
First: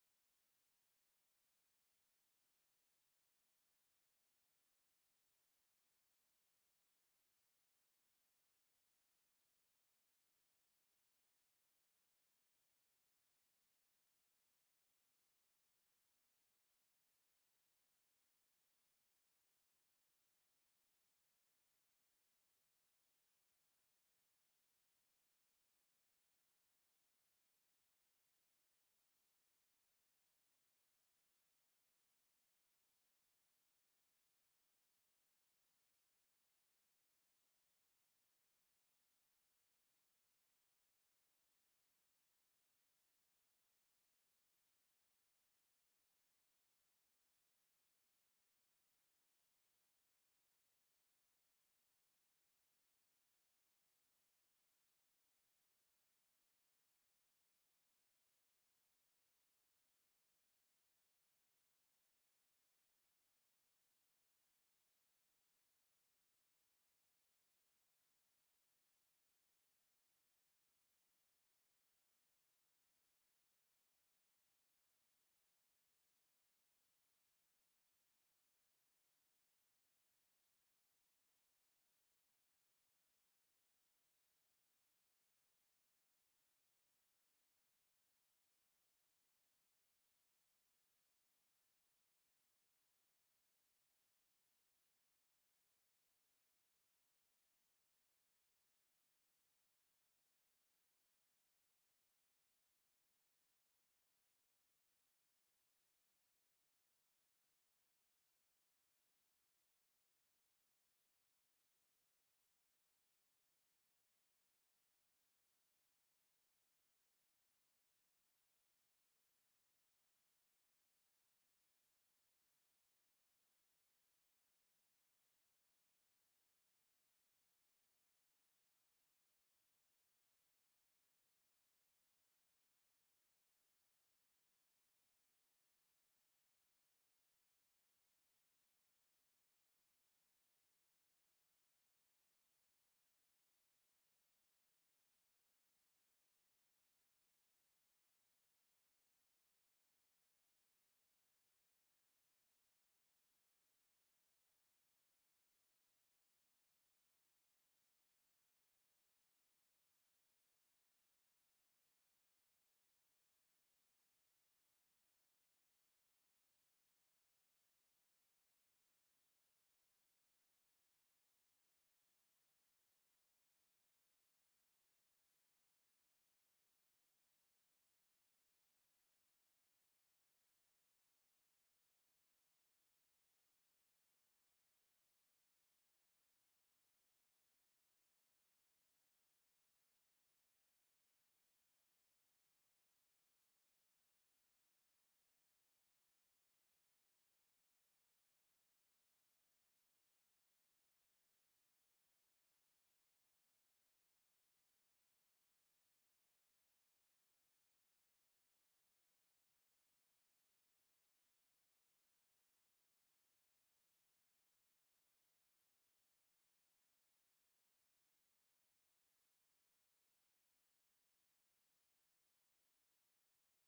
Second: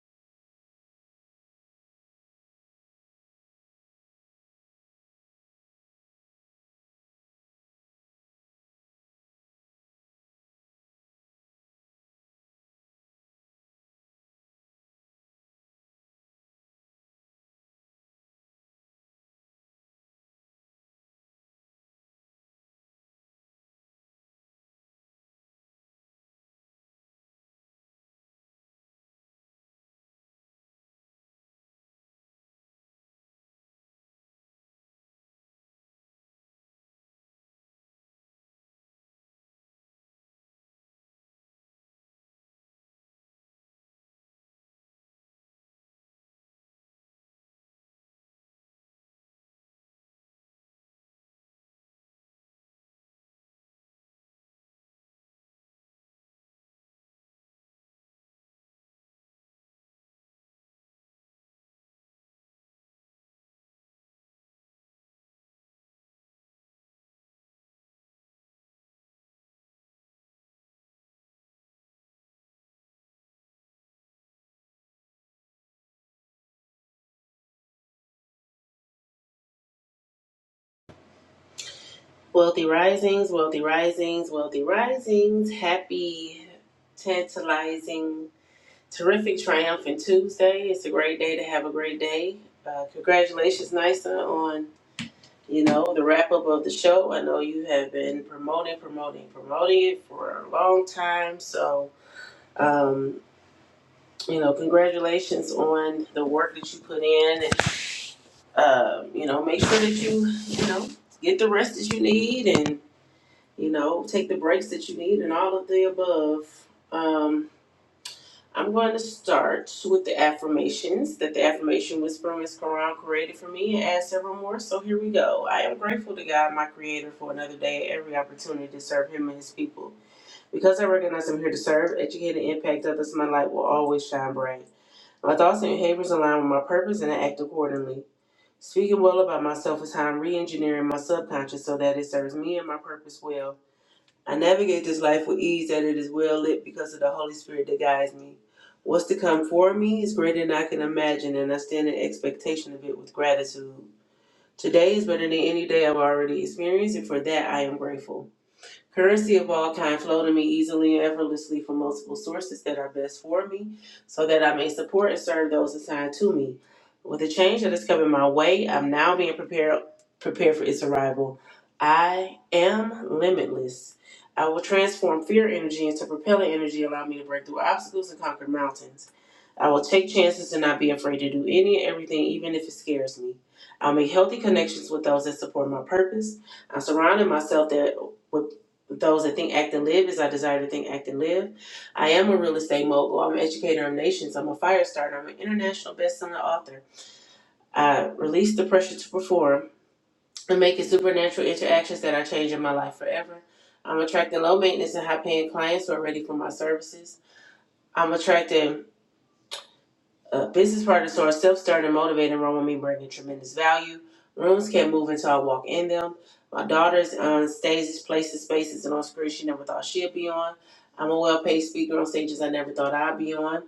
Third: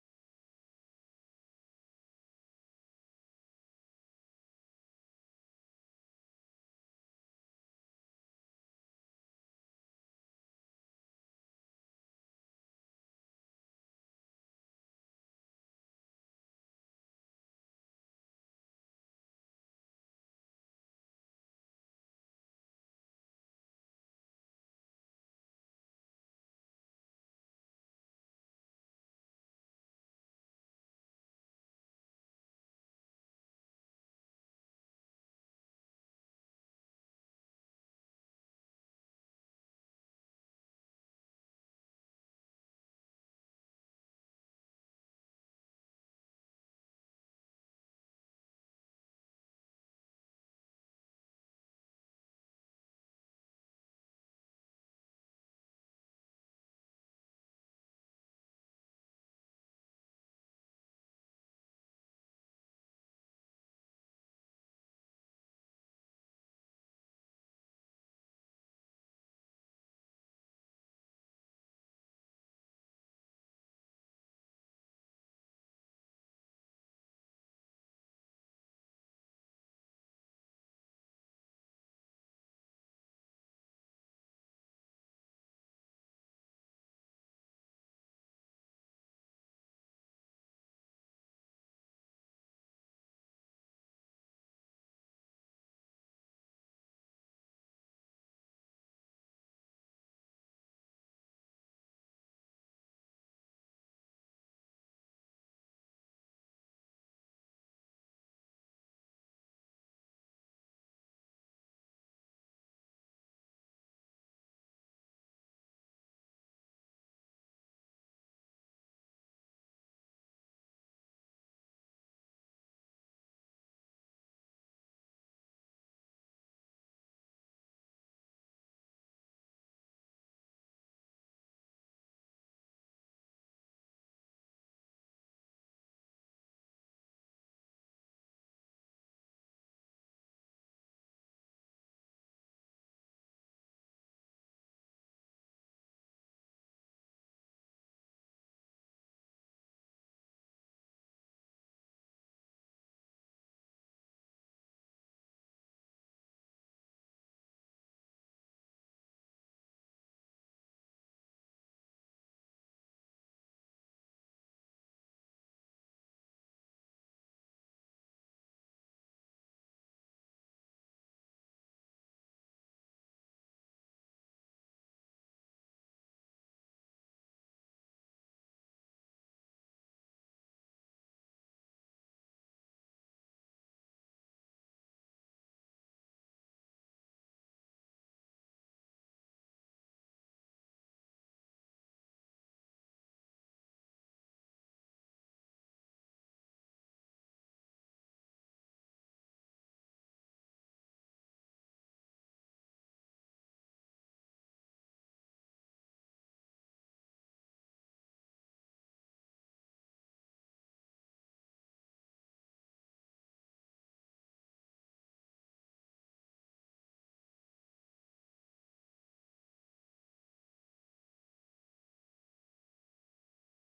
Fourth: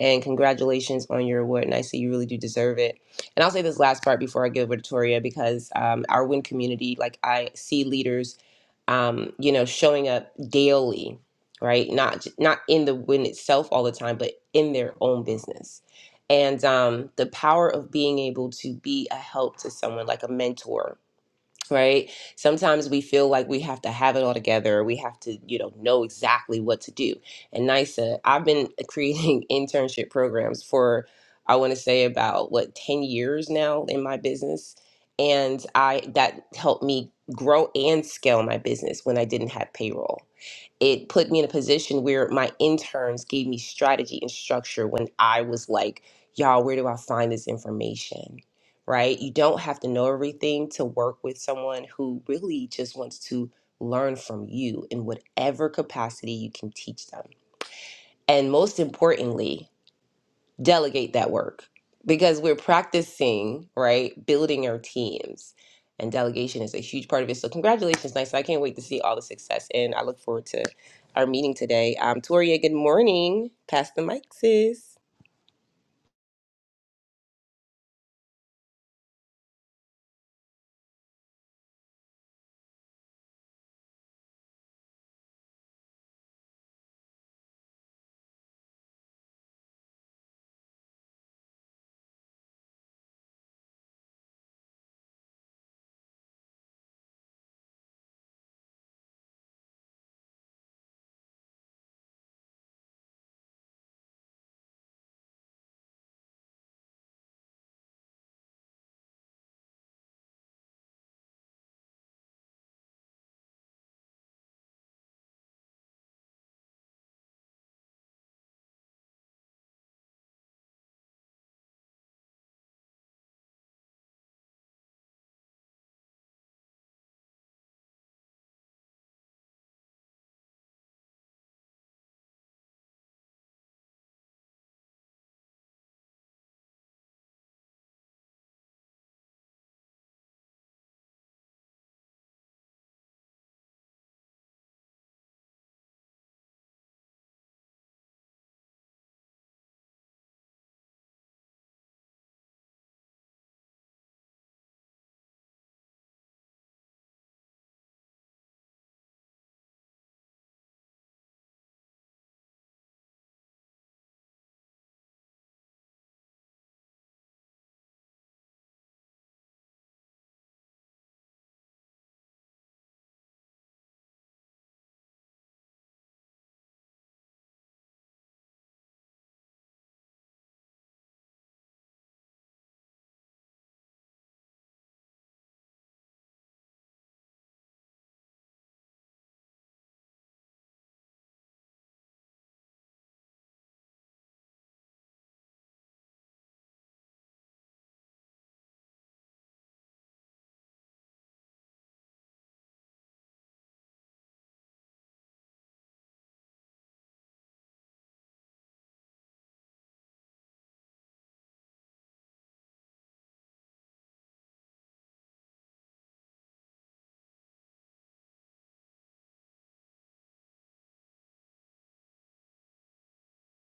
and congratulations on your award and i say you really do deserve it and i'll say this last part before i give it to toria because um, our win community like i see leaders um, you know, showing up daily, right? Not not in the win itself all the time, but in their own business. And um, the power of being able to be a help to someone, like a mentor, right? Sometimes we feel like we have to have it all together. We have to, you know, know exactly what to do. And NISA, I've been creating internship programs for, I want to say about what, 10 years now in my business. And I, that helped me grow and scale my business when I didn't have payroll it put me in a position where my interns gave me strategy and structure when I was like, y'all, where do I find this information? Right? You don't have to know everything to work with someone who really just wants to learn from you in whatever capacity you can teach them. And most importantly, delegate that work because we're practicing, right? Building our teams. And delegation is a huge part of it. So congratulations, nice. I can't wait to see all the success and I look forward to our meeting today. Um Toria, good morning. Pass the mic, sis.
Wealthy risings, wealthy risings, wealthy risings. Happy, tantalizing, terrific, triumphant Tuesday. It's a great day to have a great day. Uh, congratulations, Nisa, on you know the wrap up of the show. I know you have been promoting, promoting, promoting it for a long time. So um, you know, congratulations on the work that you put in. And, uh, you know, make sure that you you know get the rest that you need and you know, take the breaks that you need and all of the above. Um, I'm going to start with the affirmations that the affirmation Whisperer Miss Quran created for me and add several more. So here we go. I am grateful to God, my creator, for another day and every opportunity to serve him and his people. Because I recognize I'm here to serve, educate, and impact others, my light will always shine bright. My thoughts and behaviors align with my purpose and I act accordingly. Speaking well about myself is how I'm re engineering my subconscious so that it serves me and my purpose well. I navigate this life with ease that it is well lit because of the Holy Spirit that guides me. What's to come for me is greater than I can imagine, and I stand in expectation of it with gratitude. Today is better than any day I've already experienced, and for that I am grateful. Currency of all kind flow to me easily and effortlessly from multiple sources that are best for me, so that I may support and serve those assigned to me. With the change that is coming my way, I'm now being prepared prepared for its arrival. I am limitless. I will transform fear energy into propellant energy, allowing me to break through obstacles and conquer mountains. I will take chances and not be afraid to do any and everything, even if it scares me. I'll make healthy connections with those that support my purpose. I'm surrounding myself that with those that think, act, and live is I desire to think, act, and live. I am a real estate mogul. I'm an educator of nations. I'm a fire starter. I'm an international best-selling author. I release the pressure to perform and making supernatural interactions that are changing my life forever. I'm attracting low maintenance and high paying clients who are ready for my services. I'm attracting Uh, business partners who are self-starting, motivated, and run me, bringing tremendous value. Rooms can't move until I walk in them. My daughter's on stages, places, spaces, and on screens she never thought she'd be on. I'm a well-paid speaker on stages I never thought I'd be on.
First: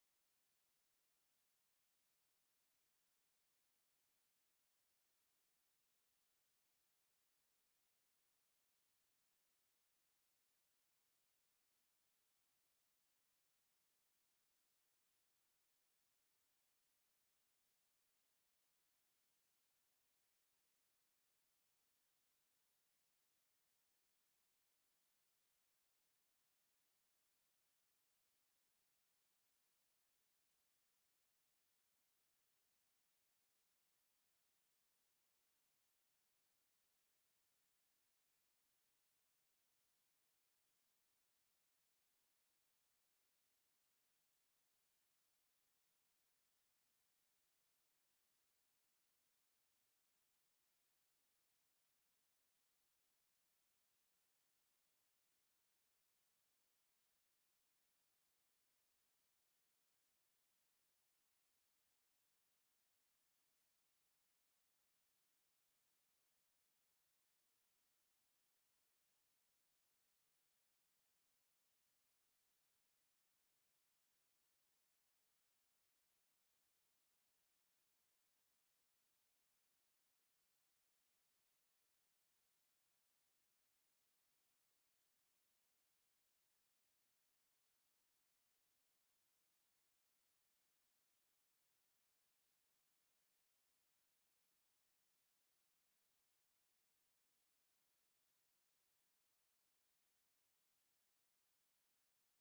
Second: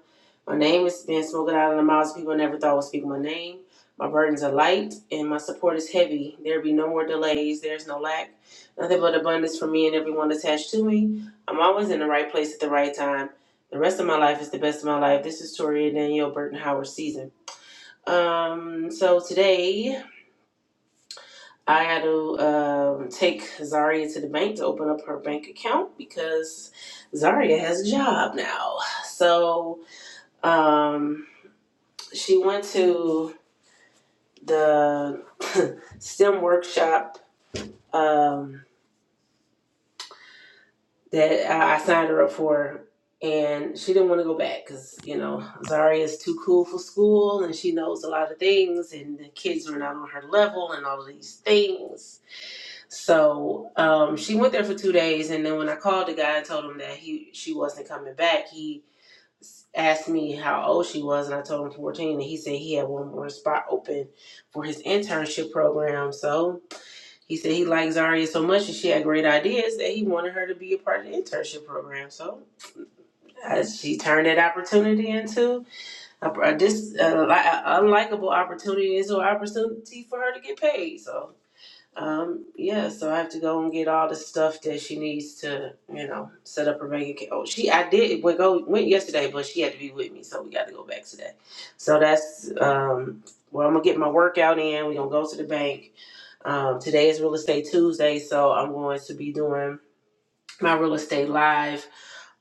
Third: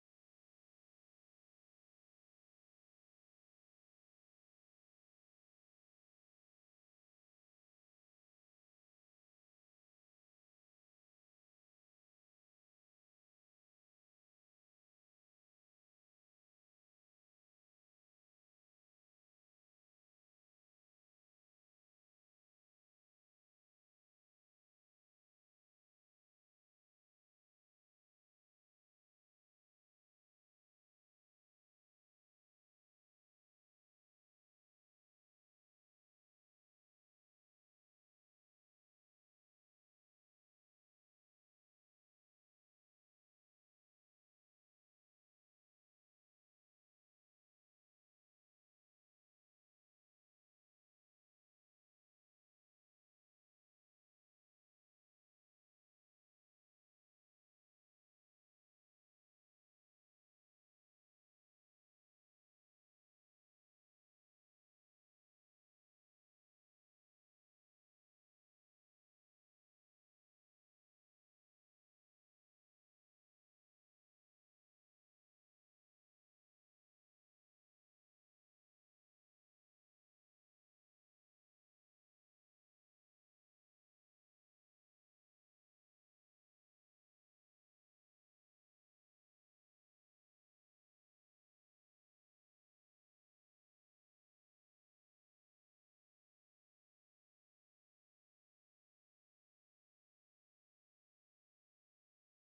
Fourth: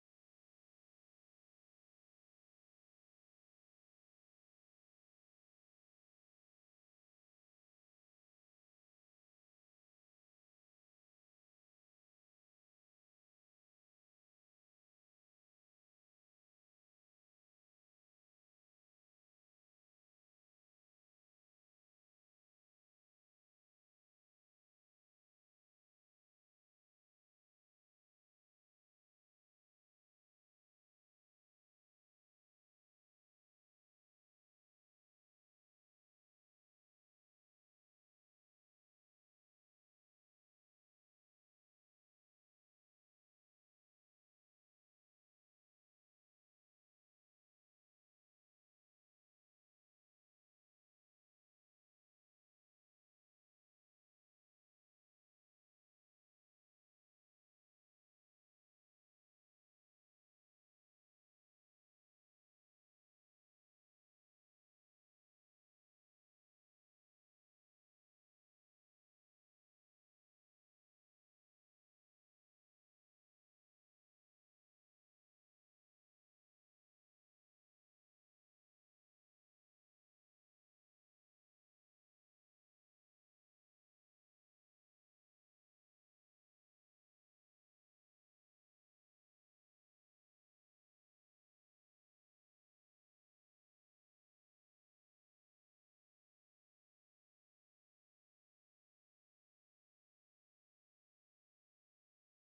My name is being spoken out of the mouths of people I never thought would speak my name. My burdens are light and my support is heavy. There be no more delays. There's no lack. Nothing but abundance for me and everyone attached to me. I'm always in the right place at the right time. The rest of my life is the best of my life. This is Toria Danielle Burton Howard season. Um, so today I had to um, take Zaria to the bank to open up her bank account because Zaria has a job now. So um, she went to the STEM workshop. Um, that I I signed her up for, and she didn't want to go back because you know Zaria is too cool for school, and she knows a lot of things, and the kids were not on her level, and all of these things. So um, she went there for two days, and then when I called the guy and told him that he she wasn't coming back, he s- asked me how old she was, and I told him fourteen, and he said he had one more spot open for his internship program, so. He said he liked Zaria so much and she had great ideas that he wanted her to be a part of the internship program. So uh, she turned that opportunity into a, a, dis, a, li- a unlikable opportunity into an opportunity for her to get paid. So um, yeah, so I have to go and get all the stuff that she needs to, you know, set up her bank account. Oh, she, I did we go went yesterday, but she had to be with me, so we got to go back today. So that's um, well, I'm gonna get my workout in. We're gonna go to the bank. Um, today is real estate Tuesday, so I'm going to be doing my real estate live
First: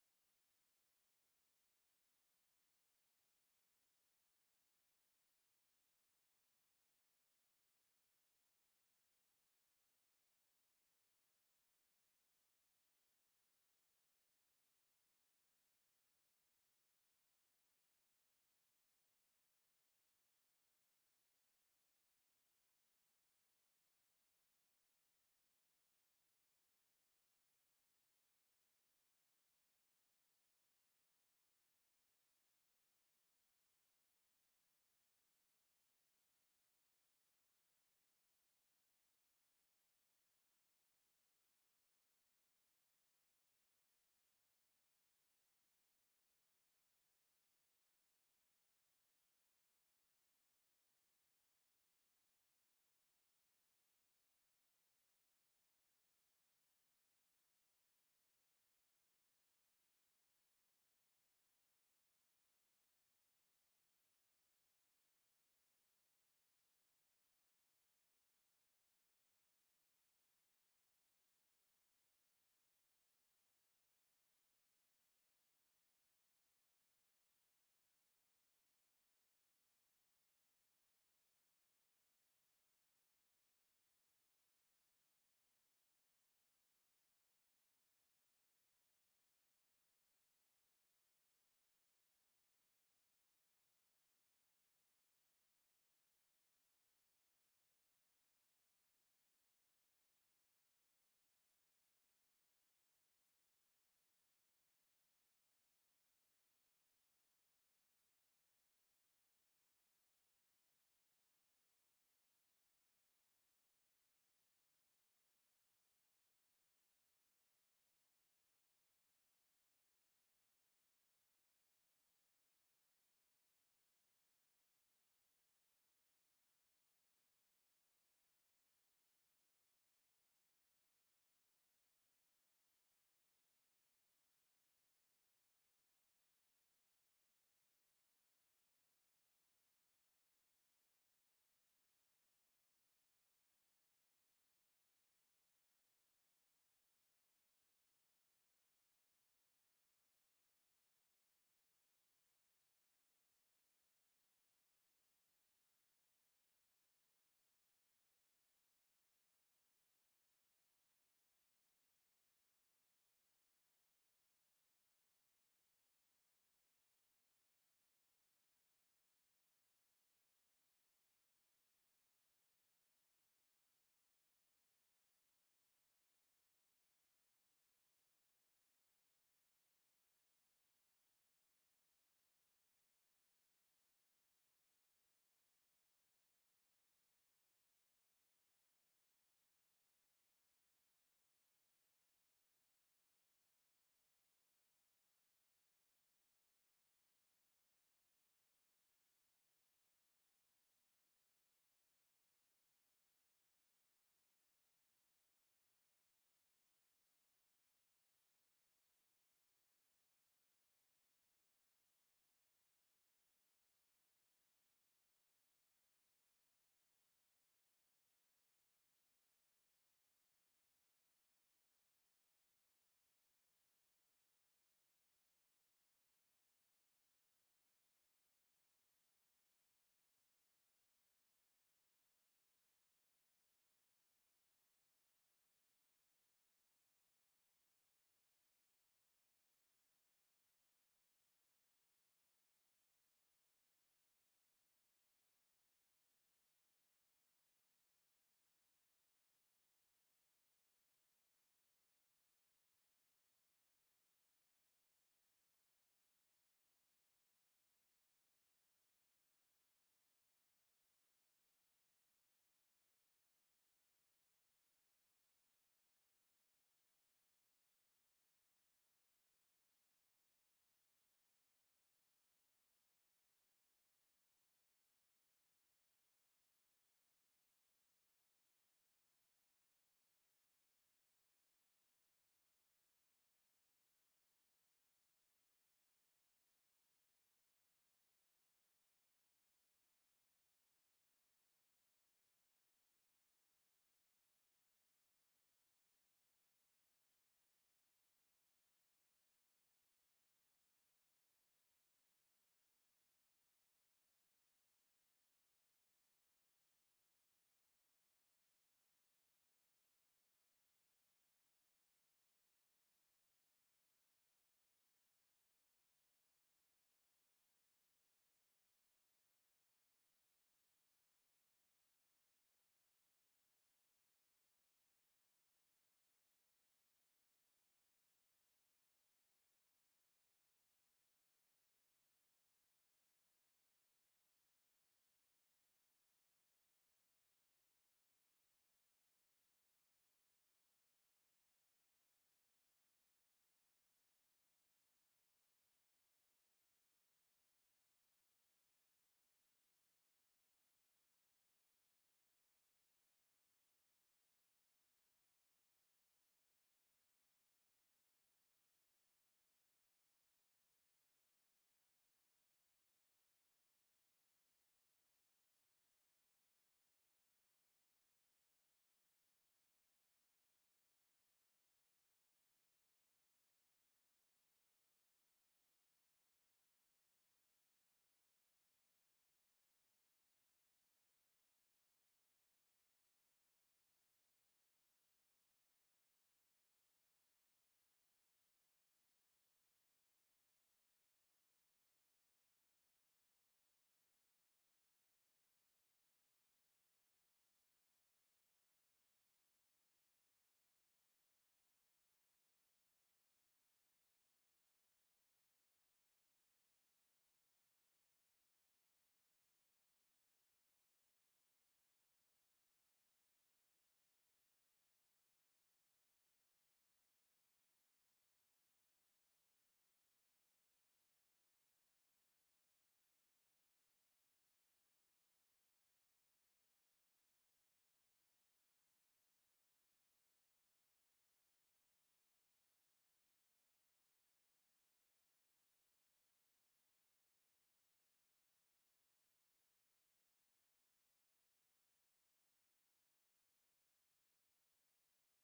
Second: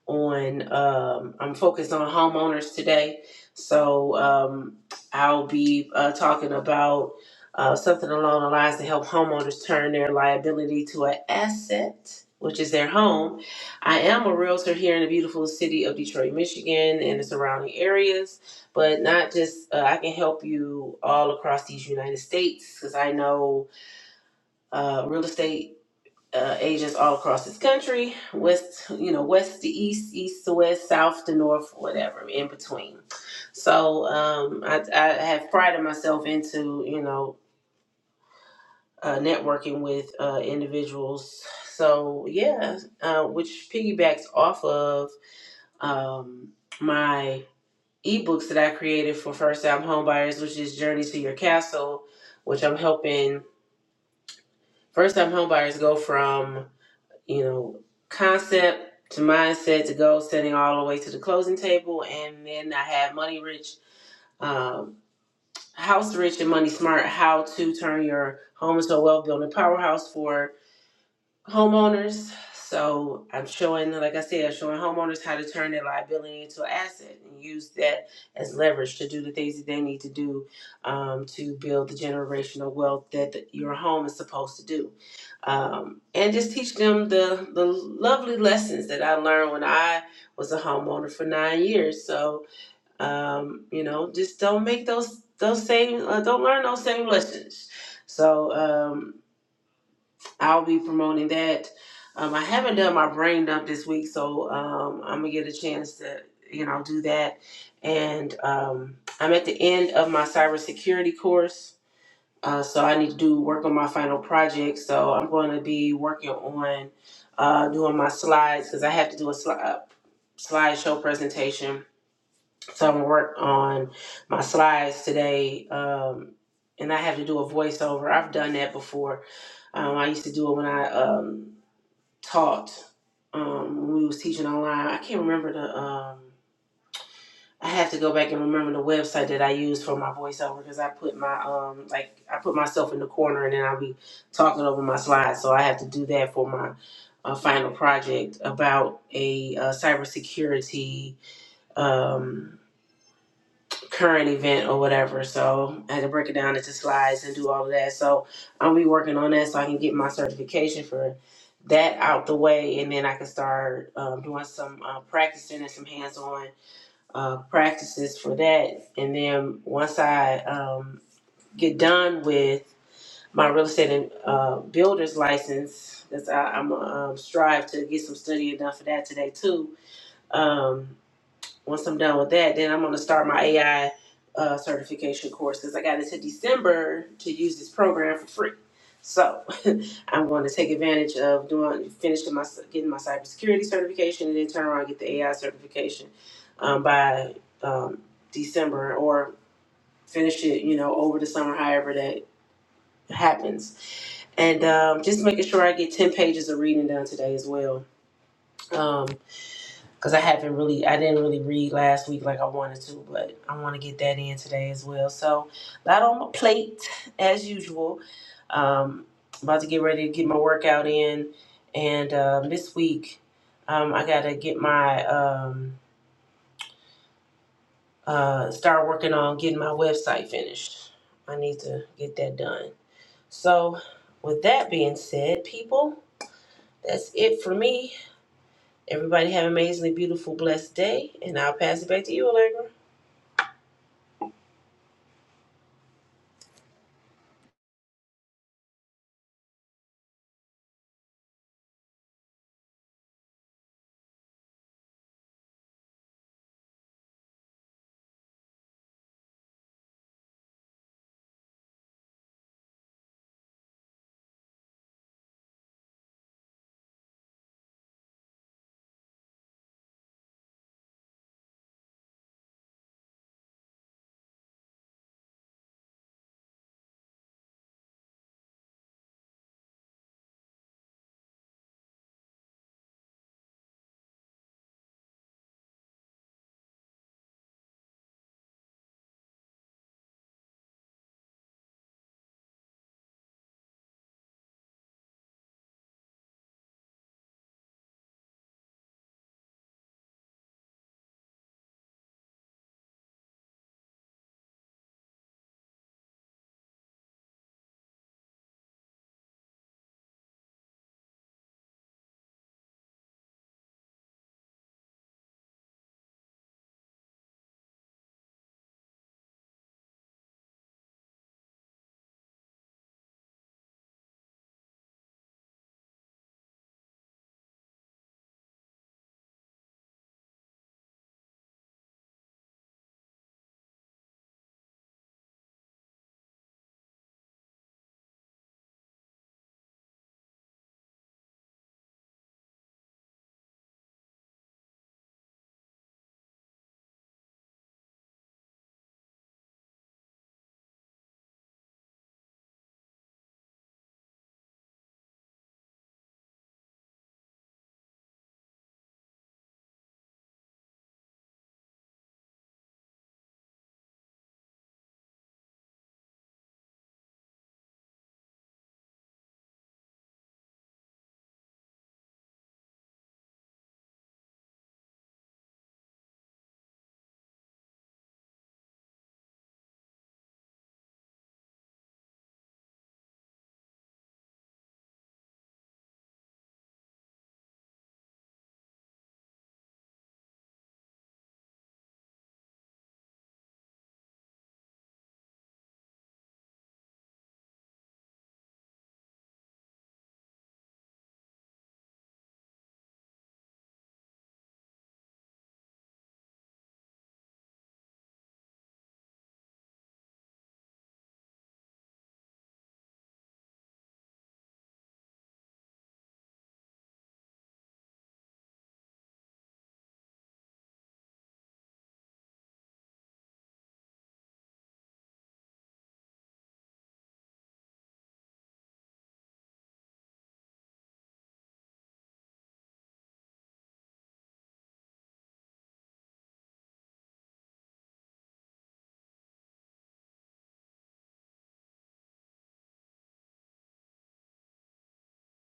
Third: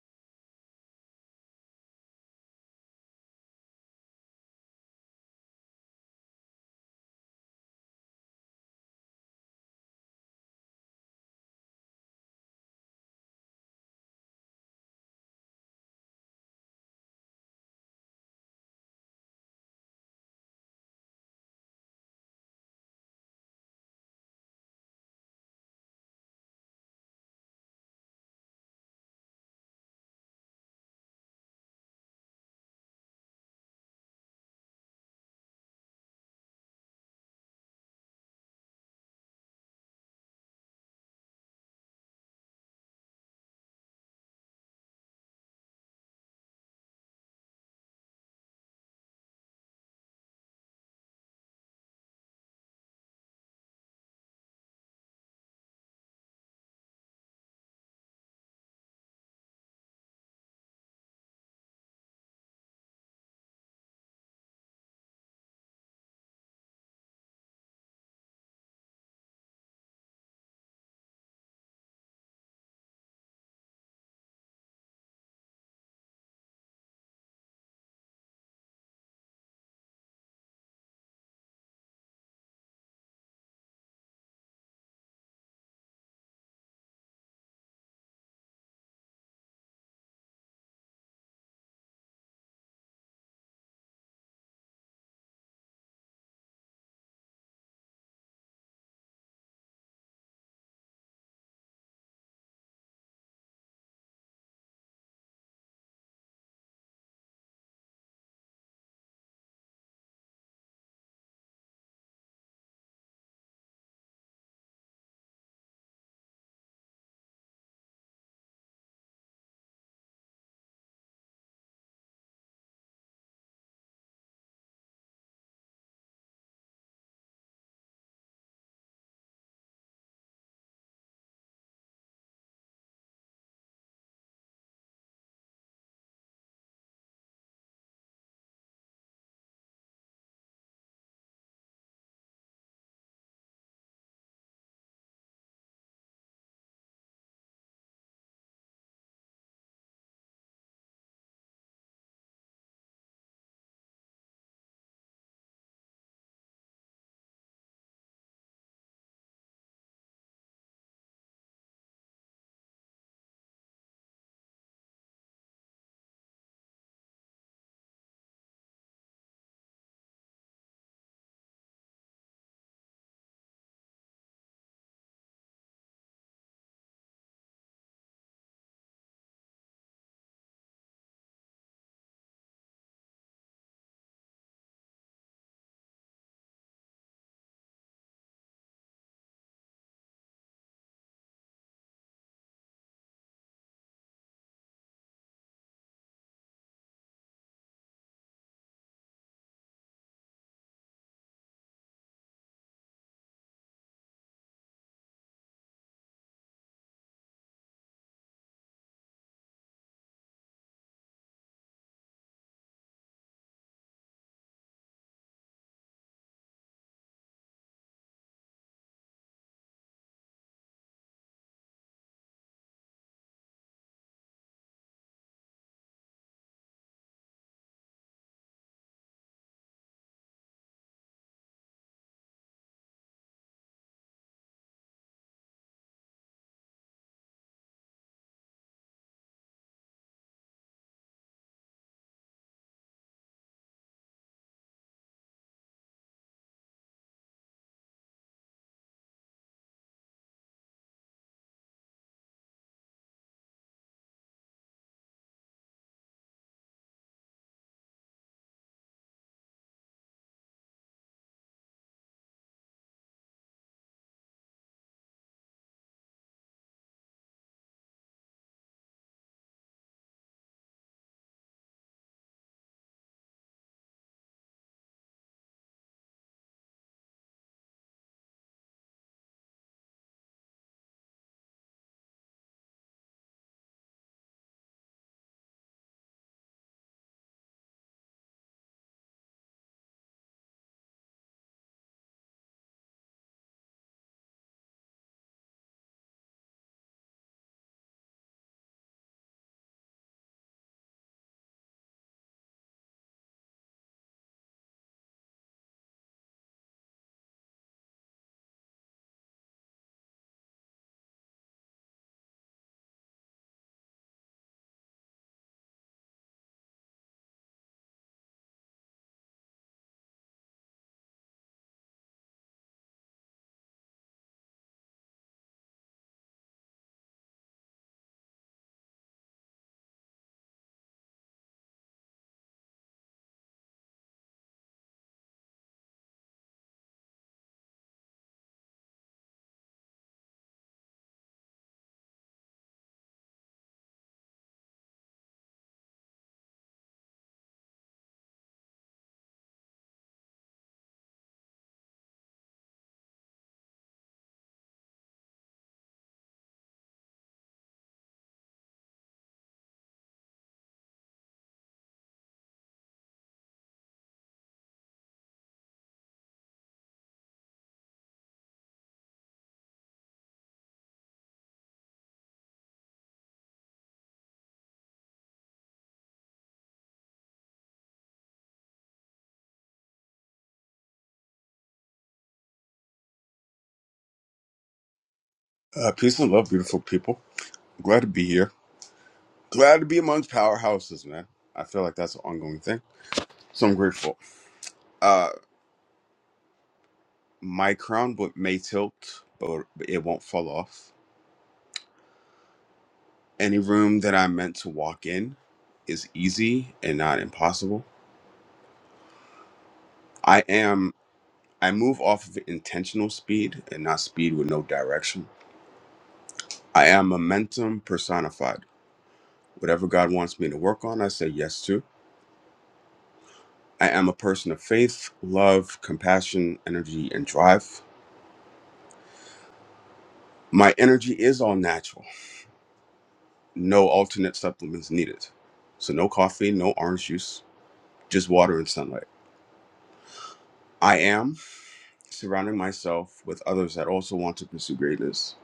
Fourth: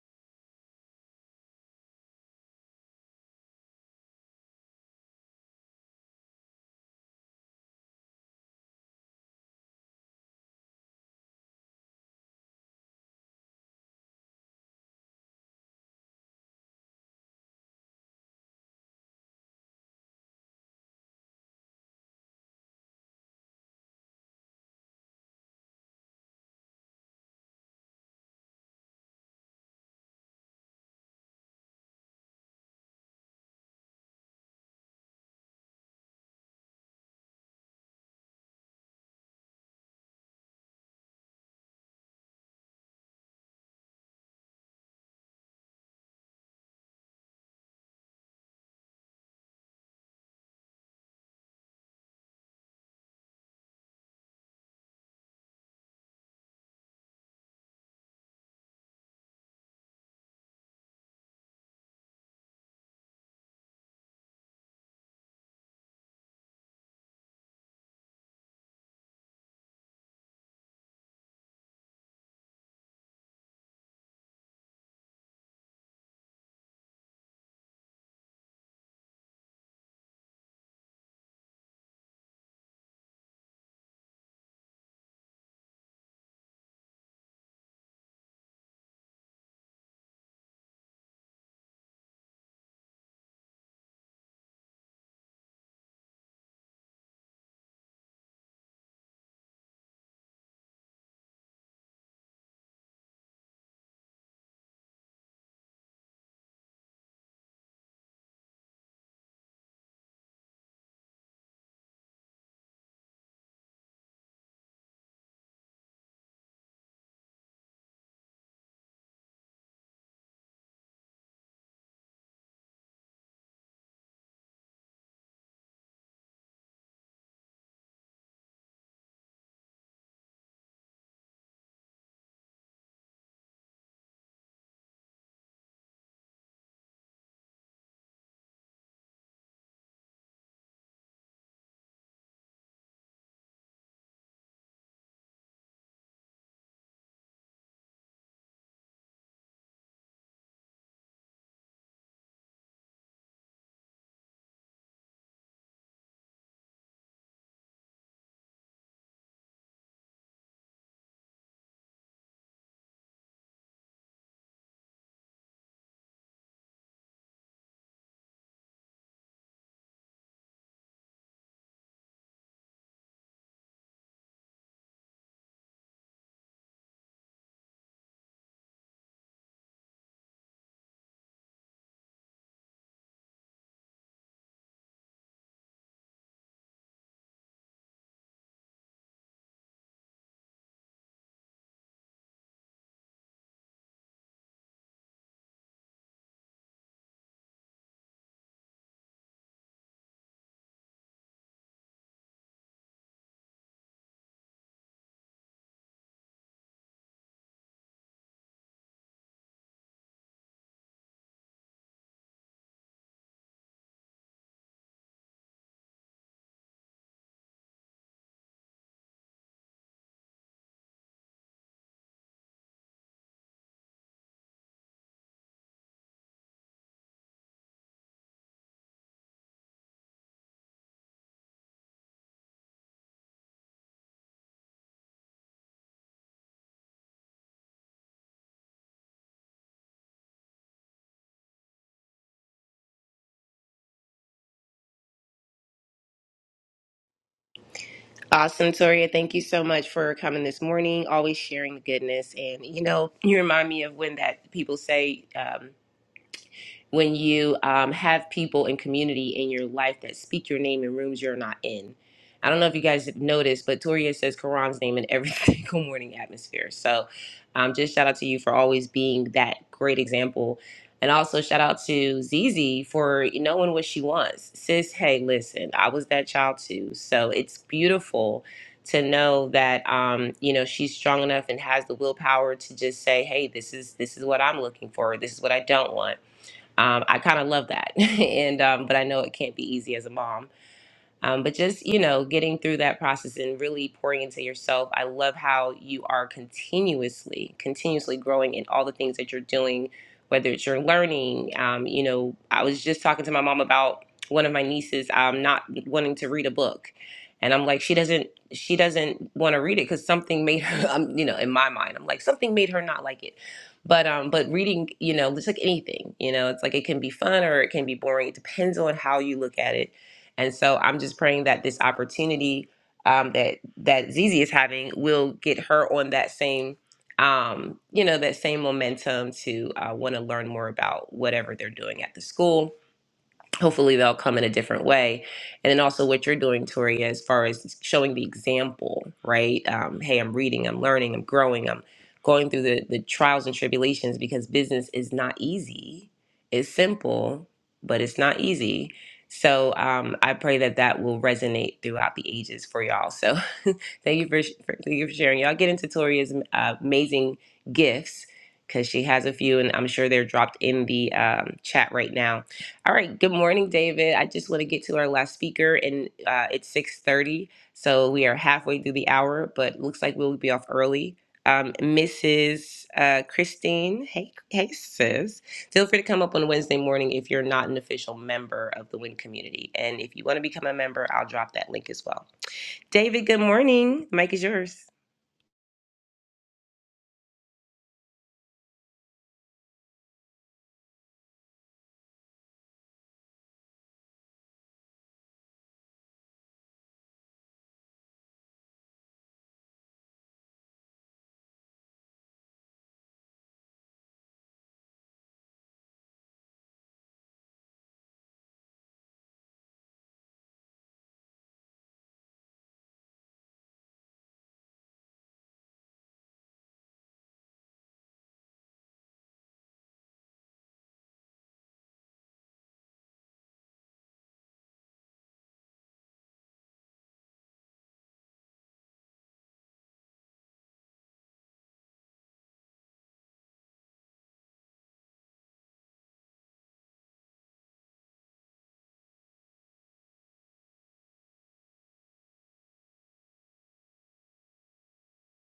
on um, i'm focused on homeowners today so um, i'll be uh, talking about uh, something along the lines to help homeowners turn their liability to an asset which is their home i am a realtor here in the beautiful city of detroit michigan and the surrounding areas but not just uh, i can help you all across these united states because i know uh, real estate uh, agents all across this country, west, you know, west to east, east to west, south to north, whatever, in between. So um, I, I have prided myself into, you know, uh, networking with uh, individuals. So yeah, uh, which piggybacks off of um, my ebooks that I created for first-time homebuyers, which is Journey to Your Castle, which I'm helping first-time homebuyers go from you know, concept to mindset to goal setting all the way to the closing table. And then I have Money Rich, um, House Rich, and Money Smart how to turn your home into a wealth building powerhouse for homeowners. So I'm showing, like I said, showing homeowners how to turn their liability into an asset and use that as leverage to do the things that they need to do um, to build the generational wealth that the, your home is supposed to do. Um, and just teach them the, the lovely lessons that I learned when I was a homeowner for nine years. So, um, you know, just don't make those, those same, uh, don't learn those same lessons. So, um, I'll be promoting that. Um, I haven't done my brain dump this week, so um, I'm gonna get a chance to, you know, do that. And um, I'm at the end of my cybersecurity course, uh, so I need to do work on my final project. So I'm going to be working on uh, doing my slides because I have to do a sli- uh, slideshow presentation so I'm gonna work on my slides today, um, and I have to do a voiceover. I've done that before. Um, I used to do it when I um, taught. Um, when we was teaching online. I can't remember the. Um, I have to go back and remember the website that I used for my voiceover because I put my um like I put myself in the corner and then I'll be talking over my slides. So I have to do that for my uh, final project about a uh, cybersecurity. Um, current event or whatever. So I had to break it down into slides and do all of that. So I'll be working on that so I can get my certification for that out the way, and then I can start um, doing some uh, practicing and some hands-on uh, practices for that. And then once I um, get done with my real estate and uh, builder's license, that's I, I'm um, strive to get some studying done for that today too. Um, once I'm done with that, then I'm gonna start my AI uh, certification course because I got into December to use this program for free. So I'm going to take advantage of doing finishing my getting my cybersecurity certification and then turn around and get the AI certification um, by um, December or finish it, you know, over the summer, however that happens. And um, just making sure I get ten pages of reading done today as well. Um, because I haven't really, I didn't really read last week like I wanted to, but I want to get that in today as well. So, a lot on my plate as usual. Um, about to get ready to get my workout in, and um, this week um, I gotta get my um, uh, start working on getting my website finished. I need to get that done. So, with that being said, people, that's it for me. Everybody have an amazingly beautiful, blessed day, and I'll pass it back to you, Allegra.
Awesome, Toria. Thank you so much for coming this morning, always sharing the goodness. And you know, you remind me of when that people say, um, when you um, have people and community in your life that speak your name in rooms you're not in. I don't know if you guys have noticed, but Toria says Quran's name in every single morning atmosphere. So um, just shout out to you for always being that great example. And also shout out to Zizi for knowing what she wants. Sis, hey, listen, I was that child too. So it's beautiful to know that um, you know she's strong enough and has the willpower to just say, hey, this is this is what I'm looking for. This is what I don't want um, I kind of love that. and um, but I know it can't be easy as a mom. Um, but just, you know, getting through that process and really pouring into yourself. I love how you are continuously, continuously growing in all the things that you're doing, whether it's your learning. Um, you know, I was just talking to my mom about one of my nieces um, not wanting to read a book. And I'm like, she doesn't, she doesn't want to read it because something made her, um, you know, in my mind, I'm like, something made her not like it. But, um, but reading, you know, it's like anything, you know, it's like it can be fun or it can be boring. It depends on how you look at it and so I'm just praying that this opportunity um, that that Zizi is having will get her on that same um, you know that same momentum to uh, want to learn more about whatever they're doing at the school hopefully they'll come in a different way and then also what you're doing tori as far as showing the example right um, hey i'm reading i'm learning i'm growing i'm going through the, the trials and tribulations because business is not easy it's simple but it's not easy so um, i pray that that will resonate throughout the ages for y'all so thank you for, for thank you for sharing y'all get into tori's uh, amazing gifts because she has a few and i'm sure they're dropped in the um, chat right now all right. Good morning, David. I just want to get to our last speaker, and uh, it's six thirty, so we are halfway through the hour. But looks like we'll be off early. Um, Mrs. Uh, Christine, hey, hey, sis. Feel free to come up on Wednesday morning if you're not an official member of the Win community, and if you want to become a member, I'll drop that link as well. David, good morning. Mike is yours.
Uh, peace and love, beautiful people. Glad to be here. Glad to be amongst powerhouses, man. I feel like that's an ongoing thing. So I'm grateful. Uh, my crown but may tilt, but it won't fall off. Any room that I'm meant to walk in is easy and not impossible. I am, I move off of intentional speed and not speed with no direction. I am momentum personified. Whatever God wants me to work on, I say yes to. I am a person of faith, love, compassion, energy, and drive. My energy is all natural, no alternate supplements needed. So, no coffee, no orange juice, just water and sunlight. I am surrounding myself with others that also want to pursue greatness.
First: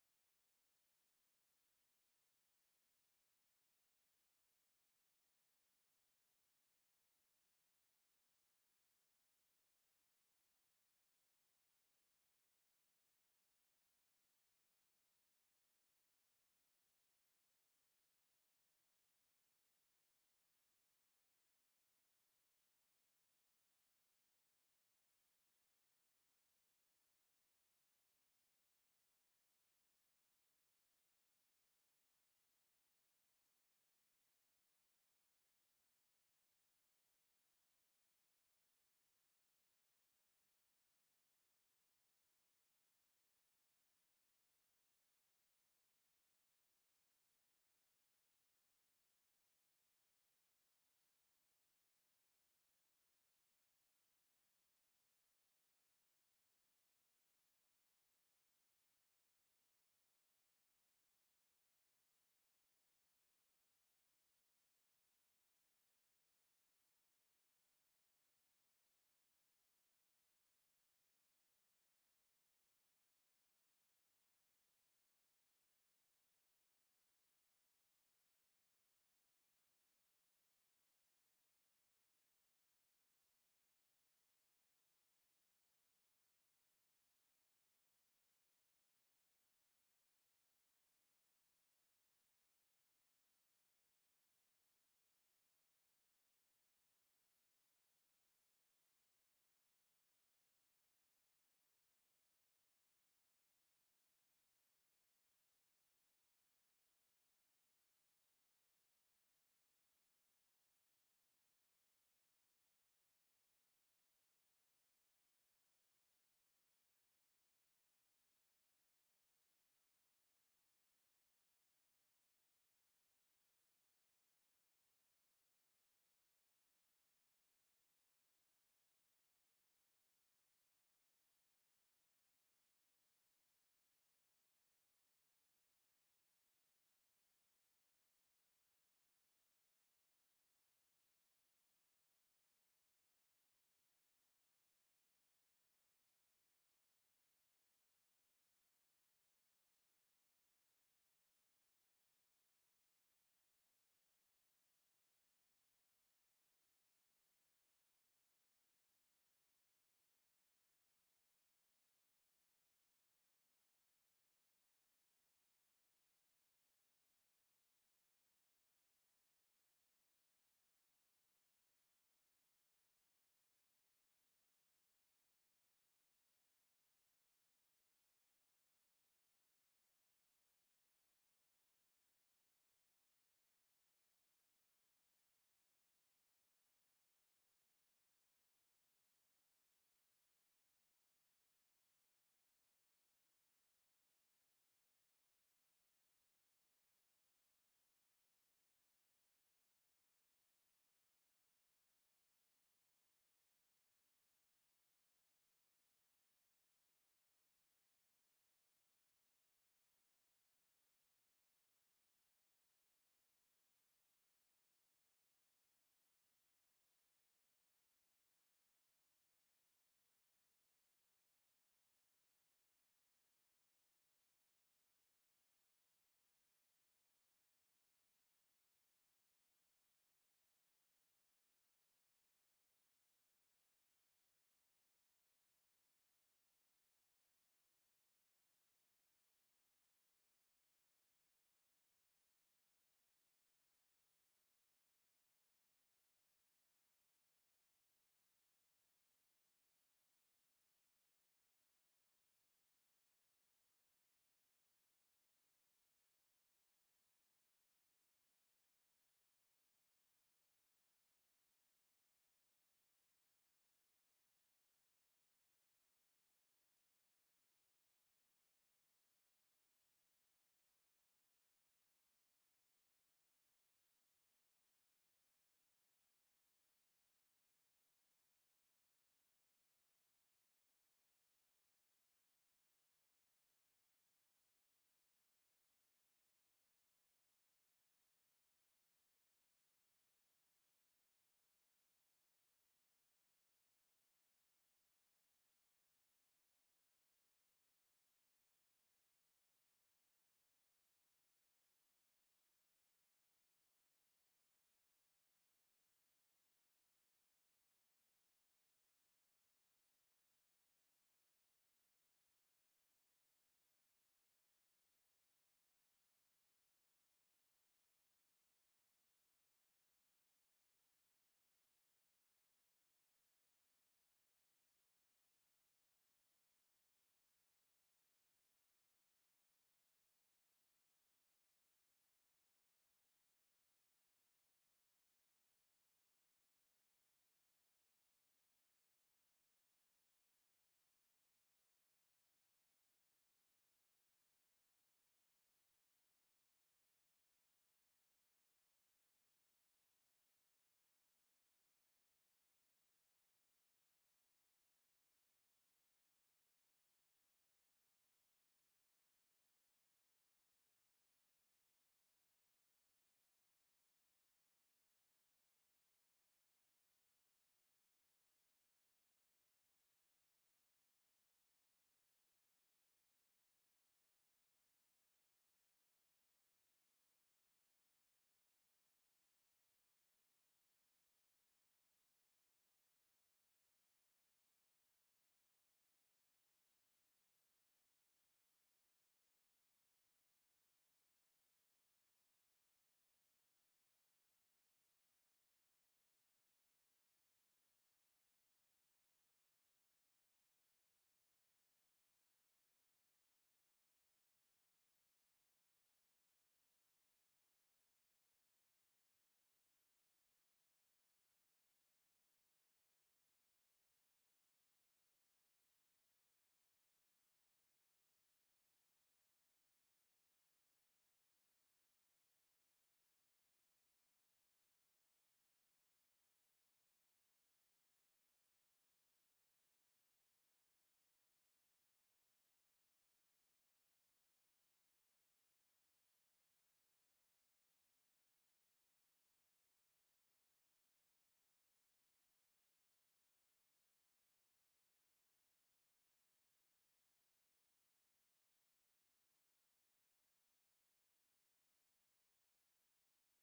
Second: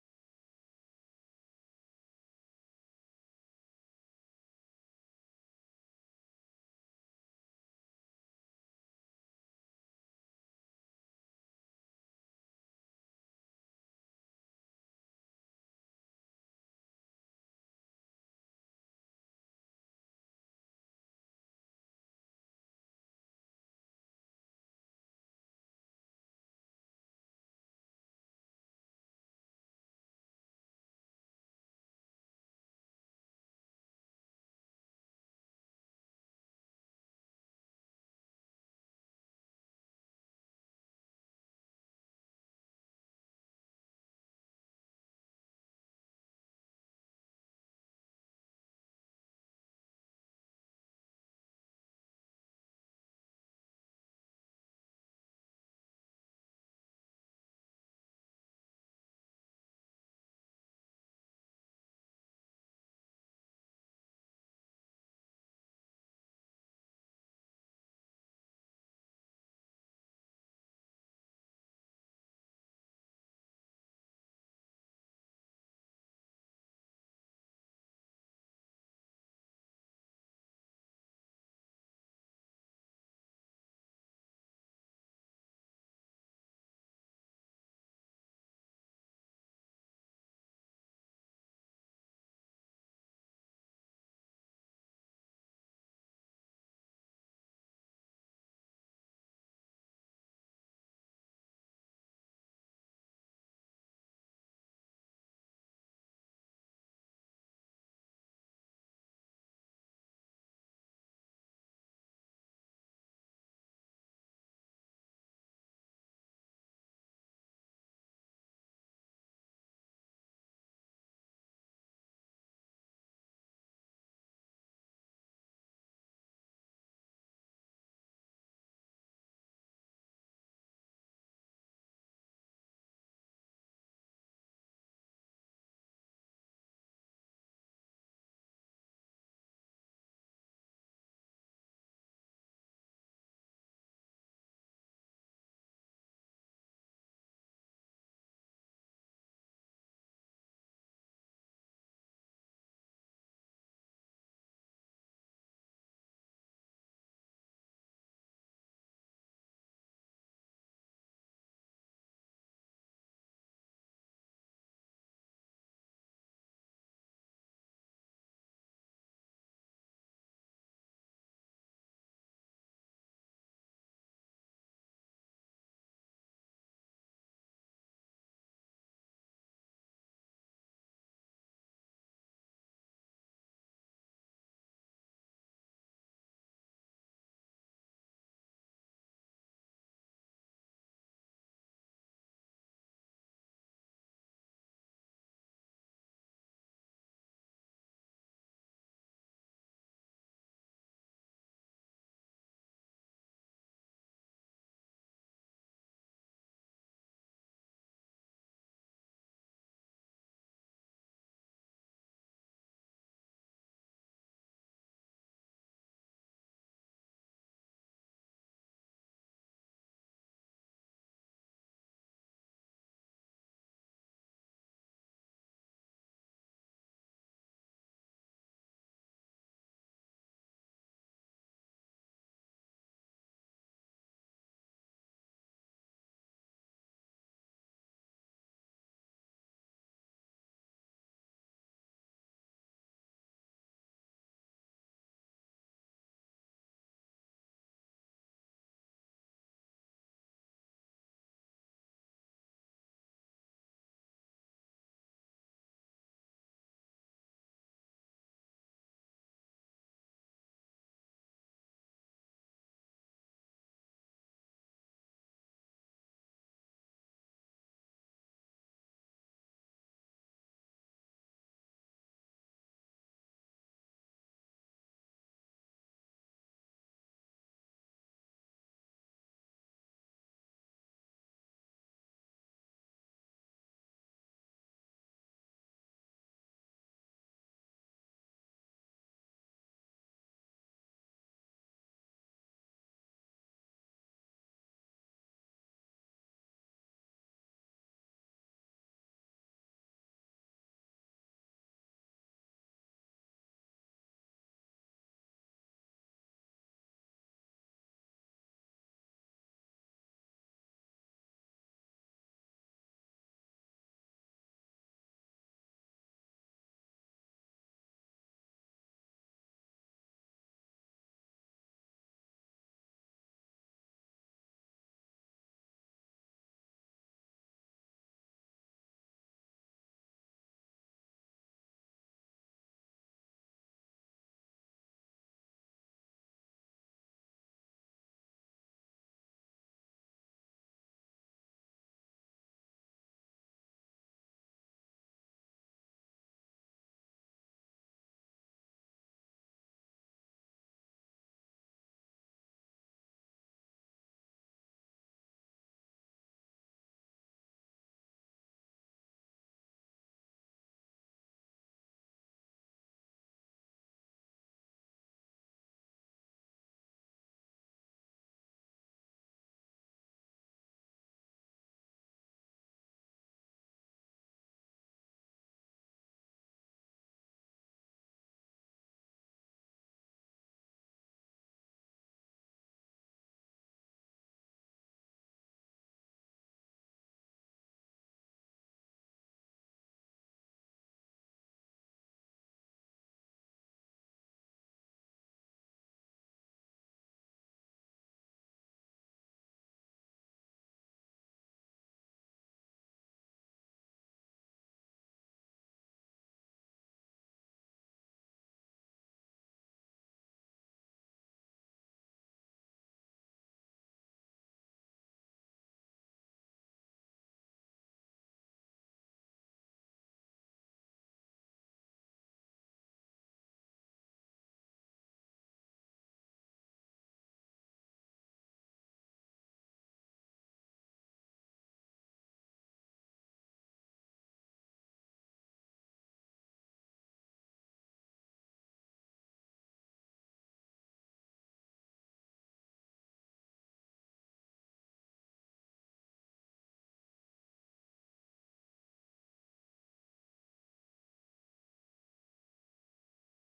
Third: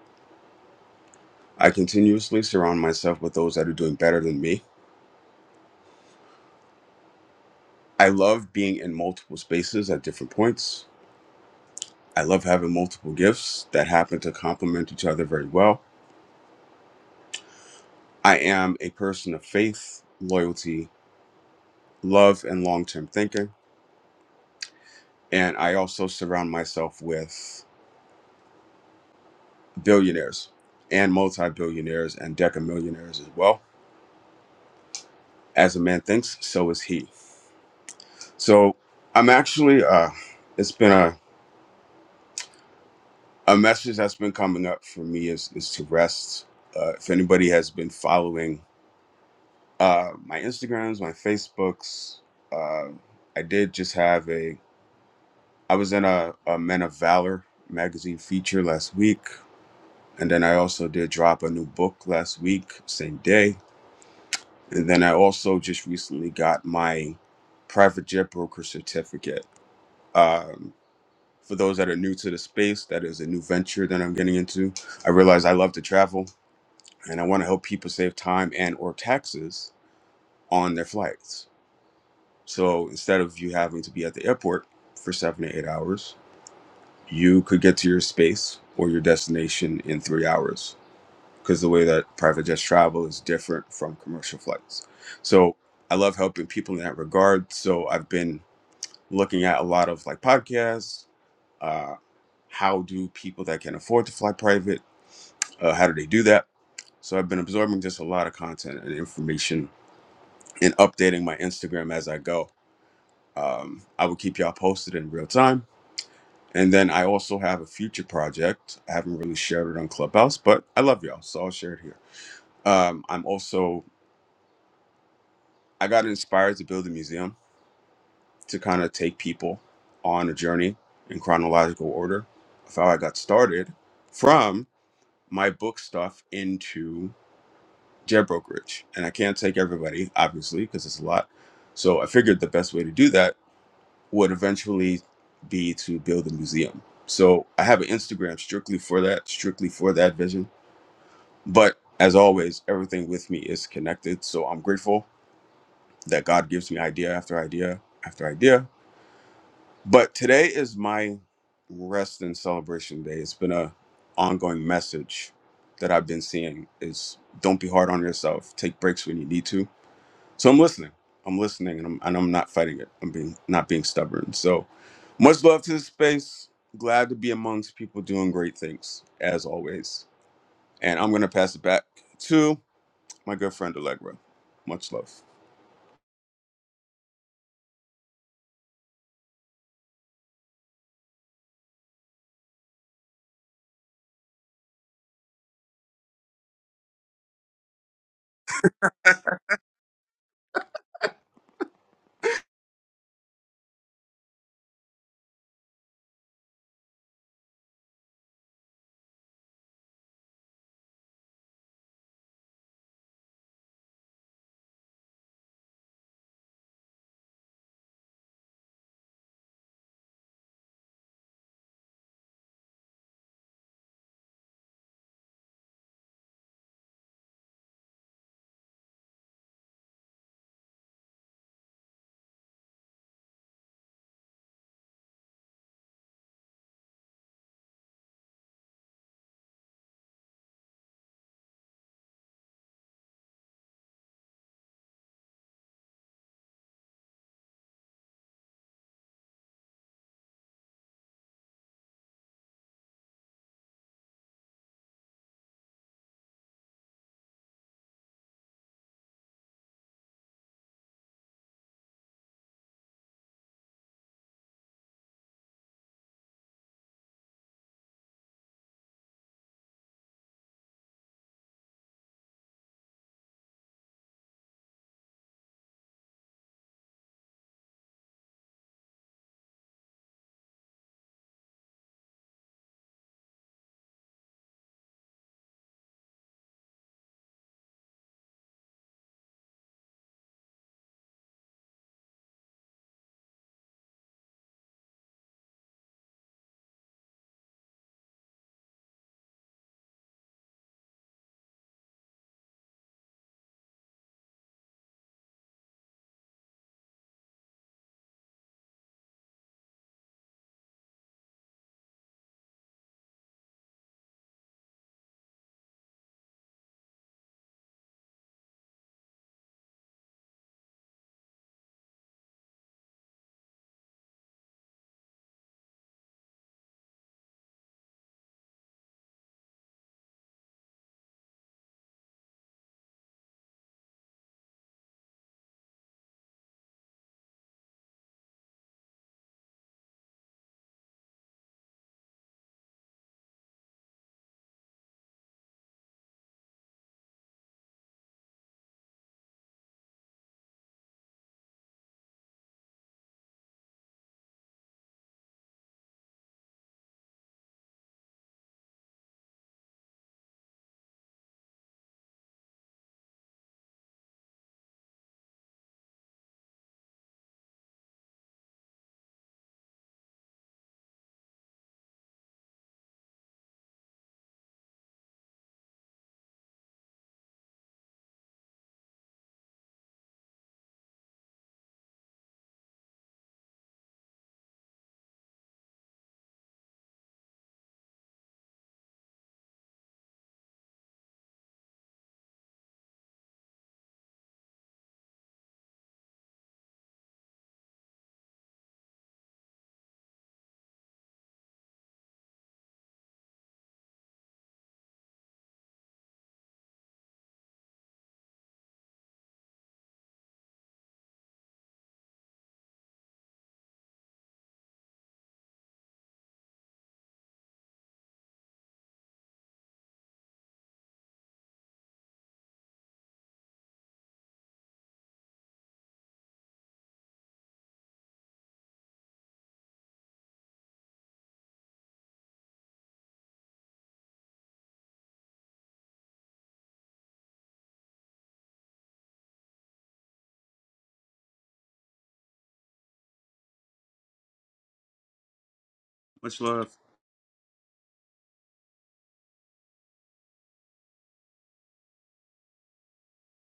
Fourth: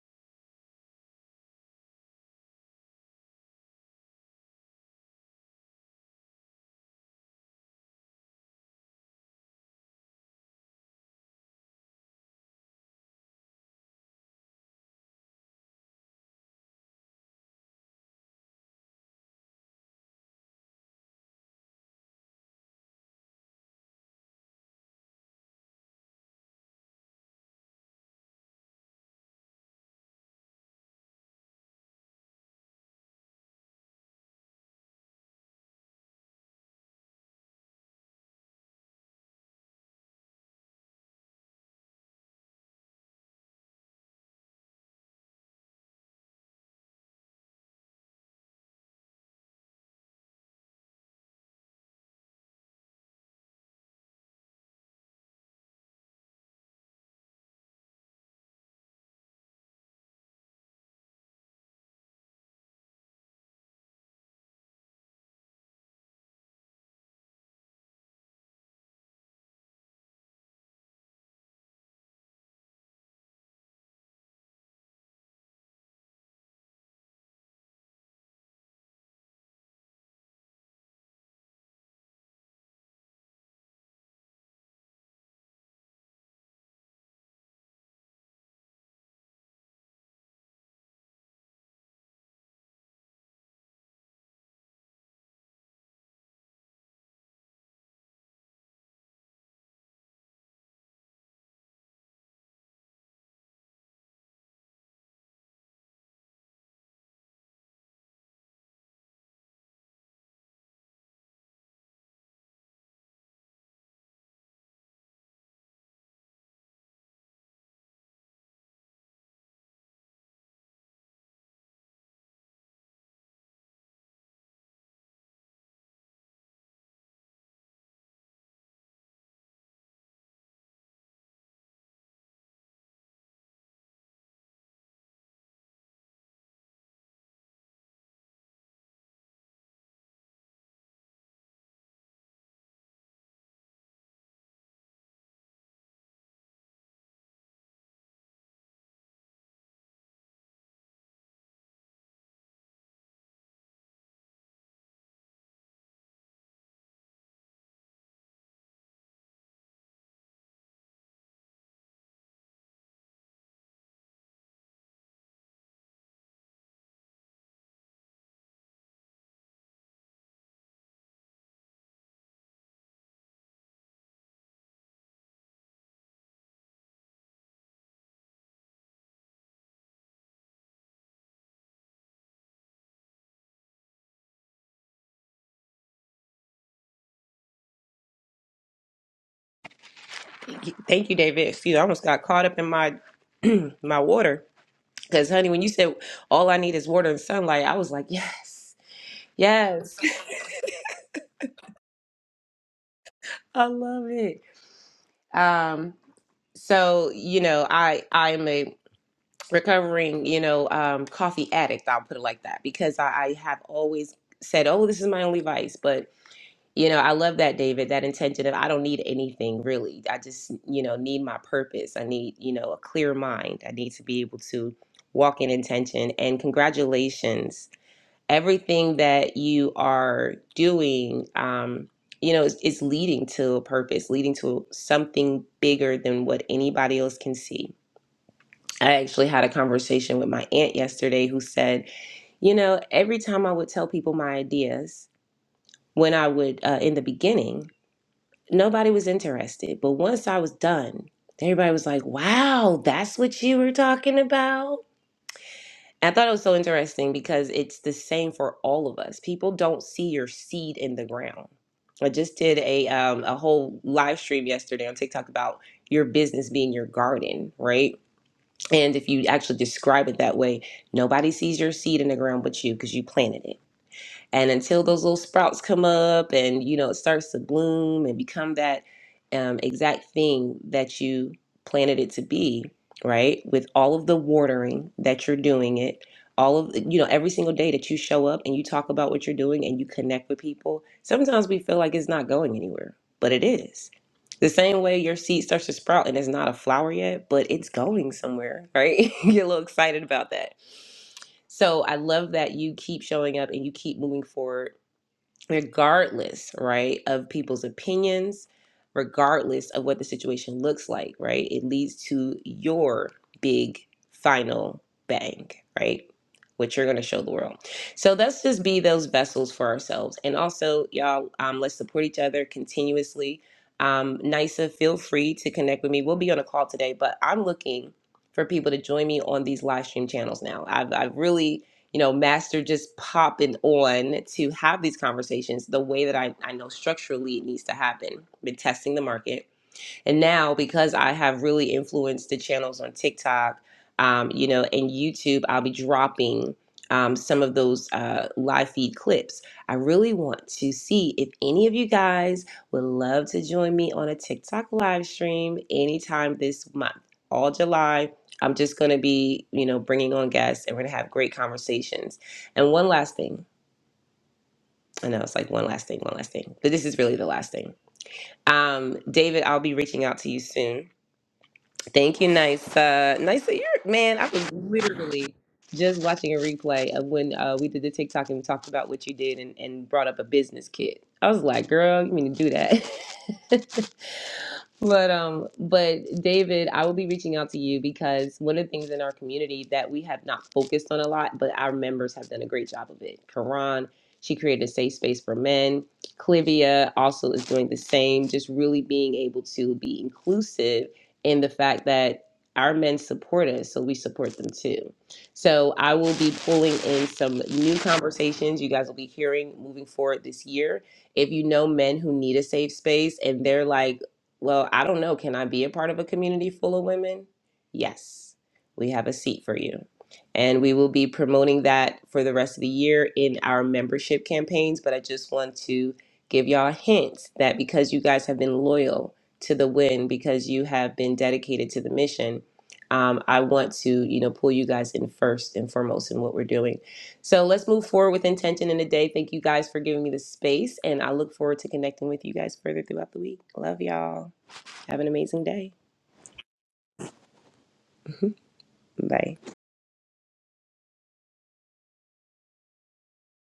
I continuously surround myself with those that are doing better than me. I love being in multiple spaces at different points. I love having multiple gifts that happen to complement each other very well. I am a person of faith, loyalty, love and long term thinking. And I also surround myself with billionaires and multi billionaires and decamillionaires as well. As a man thinks, so is he. So I'm actually, uh, it's been a, a message that's been coming up for me is, is to rest. Uh, if anybody has been following uh, my Instagrams, my Facebooks, uh, I did just have a, I was in a, a Men of Valor magazine feature last week And then I also did drop a new book last week, same day. And then I also just recently got my private jet broker certificate. Um, for those that are new to the space, that is a new venture that I'm getting into. I realize I love to travel and I want to help people save time and or taxes on their flights. So instead of you having to be at the airport for seven to eight hours, you could get to your space or your destination in three hours. because the way that private jets travel is different from commercial flights. So I love helping people in that regard. So I've been looking at a lot of like podcasts. Uh, how do people that can afford to fly private? Uh, how do they do that? So I've been absorbing just a lot of content and information and updating my Instagram as I go. Um, I will keep y'all posted in real time. And then I also have a future project. I haven't really shared it on Clubhouse, but I love y'all, so I'll share it here. Um, I'm also I got inspired to build a museum to kind of take people on a journey in chronological order of how I got started from my book stuff into jet brokerage. And I can't take everybody, obviously, because it's a lot. So I figured the best way to do that would eventually be to build a museum. So I have an Instagram strictly for that, strictly for that vision. But as always, everything with me is connected. So I'm grateful that God gives me idea after idea after idea But today is my rest and celebration day. It's been a ongoing message that I've been seeing is don't be hard on yourself. Take breaks when you need to. So I'm listening. I'm listening and I'm and I'm not fighting it. I'm being not being stubborn. So much love to this space. Glad to be amongst people doing great things, as always. And I'm gonna pass it back to my good friend Allegra. Much love.
Thank you, Thank you, David. Excuse, I almost got caught up in my my water because, honey, when you said all I need is water and sunlight, I was like, yes. Yes, I love it. Um, so you know, I I'm a recovering you know um, coffee addict. I'll put it like that because I, I have always said, oh, this is my only vice. But you know, I love that David, that intention of I don't need anything really. I just you know need my purpose. I need you know a clear mind. I need to be able to walk in intention. And congratulations everything that you are doing um you know is, is leading to a purpose leading to something bigger than what anybody else can see i actually had a conversation with my aunt yesterday who said you know every time i would tell people my ideas when i would uh, in the beginning nobody was interested but once i was done everybody was like wow that's what you were talking about I thought it was so interesting because it's the same for all of us. People don't see your seed in the ground. I just did a um, a whole live stream yesterday on TikTok about your business being your garden, right? And if you actually describe it that way, nobody sees your seed in the ground but you because you planted it. And until those little sprouts come up and, you know, it starts to bloom and become that um, exact thing that you planted it to be, right? With all of the watering that you're doing it, all of, you know, every single day that you show up and you talk about what you're doing and you connect with people, sometimes we feel like it's not going anywhere, but it is. The same way your seed starts to sprout and it's not a flower yet, but it's going somewhere, right? Get a little excited about that. So I love that you keep showing up and you keep moving forward, regardless, right, of people's opinions, regardless of what the situation looks like, right? It leads to your big final bang, right? What you're going to show the world. So let's just be those vessels for ourselves. And also, y'all, um, let's support each other continuously. Um, NISA, feel free to connect with me. We'll be on a call today, but I'm looking for people to join me on these live stream channels now. I've, I've really you know, Master just popping on to have these conversations the way that I, I know structurally it needs to happen. Been testing the market and now, because I have really influenced the channels on TikTok, um, you know, and YouTube, I'll be dropping um, some of those uh, live feed clips. I really want to see if any of you guys would love to join me on a TikTok live stream anytime this month, all July. I'm just going to be, you know, bringing on guests and we're going to have great conversations. And one last thing. I know it's like one last thing, one last thing, but this is really the last thing. Um, David, I'll be reaching out to you soon Thank you, Nysa. Nysa, you're man. I was literally just watching a replay of when uh, we did the TikTok and we talked about what you did and, and brought up a business kit. I was like, girl, you mean to do that? But um, but David, I will be reaching out to you because one of the things in our community that we have not focused on a lot, but our members have done a great job of it. Karan, she created a safe space for men. Clivia also is doing the same, just really being able to be inclusive in the fact that our men support us, so we support them too. So I will be pulling in some new conversations you guys will be hearing moving forward this year if you know men who need a safe space and they're like well, I don't know. Can I be a part of a community full of women? Yes, we have a seat for you. And we will be promoting that for the rest of the year in our membership campaigns. But I just want to give y'all a hint that because you guys have been loyal to the win, because you have been dedicated to the mission, um, I want to, you know, pull you guys in first and foremost in what we're doing. So let's move forward with intention in the day. Thank you guys for giving me the space, and I look forward to connecting with you guys further throughout the week. Love y'all. Have an amazing day.
Much love.
Bye.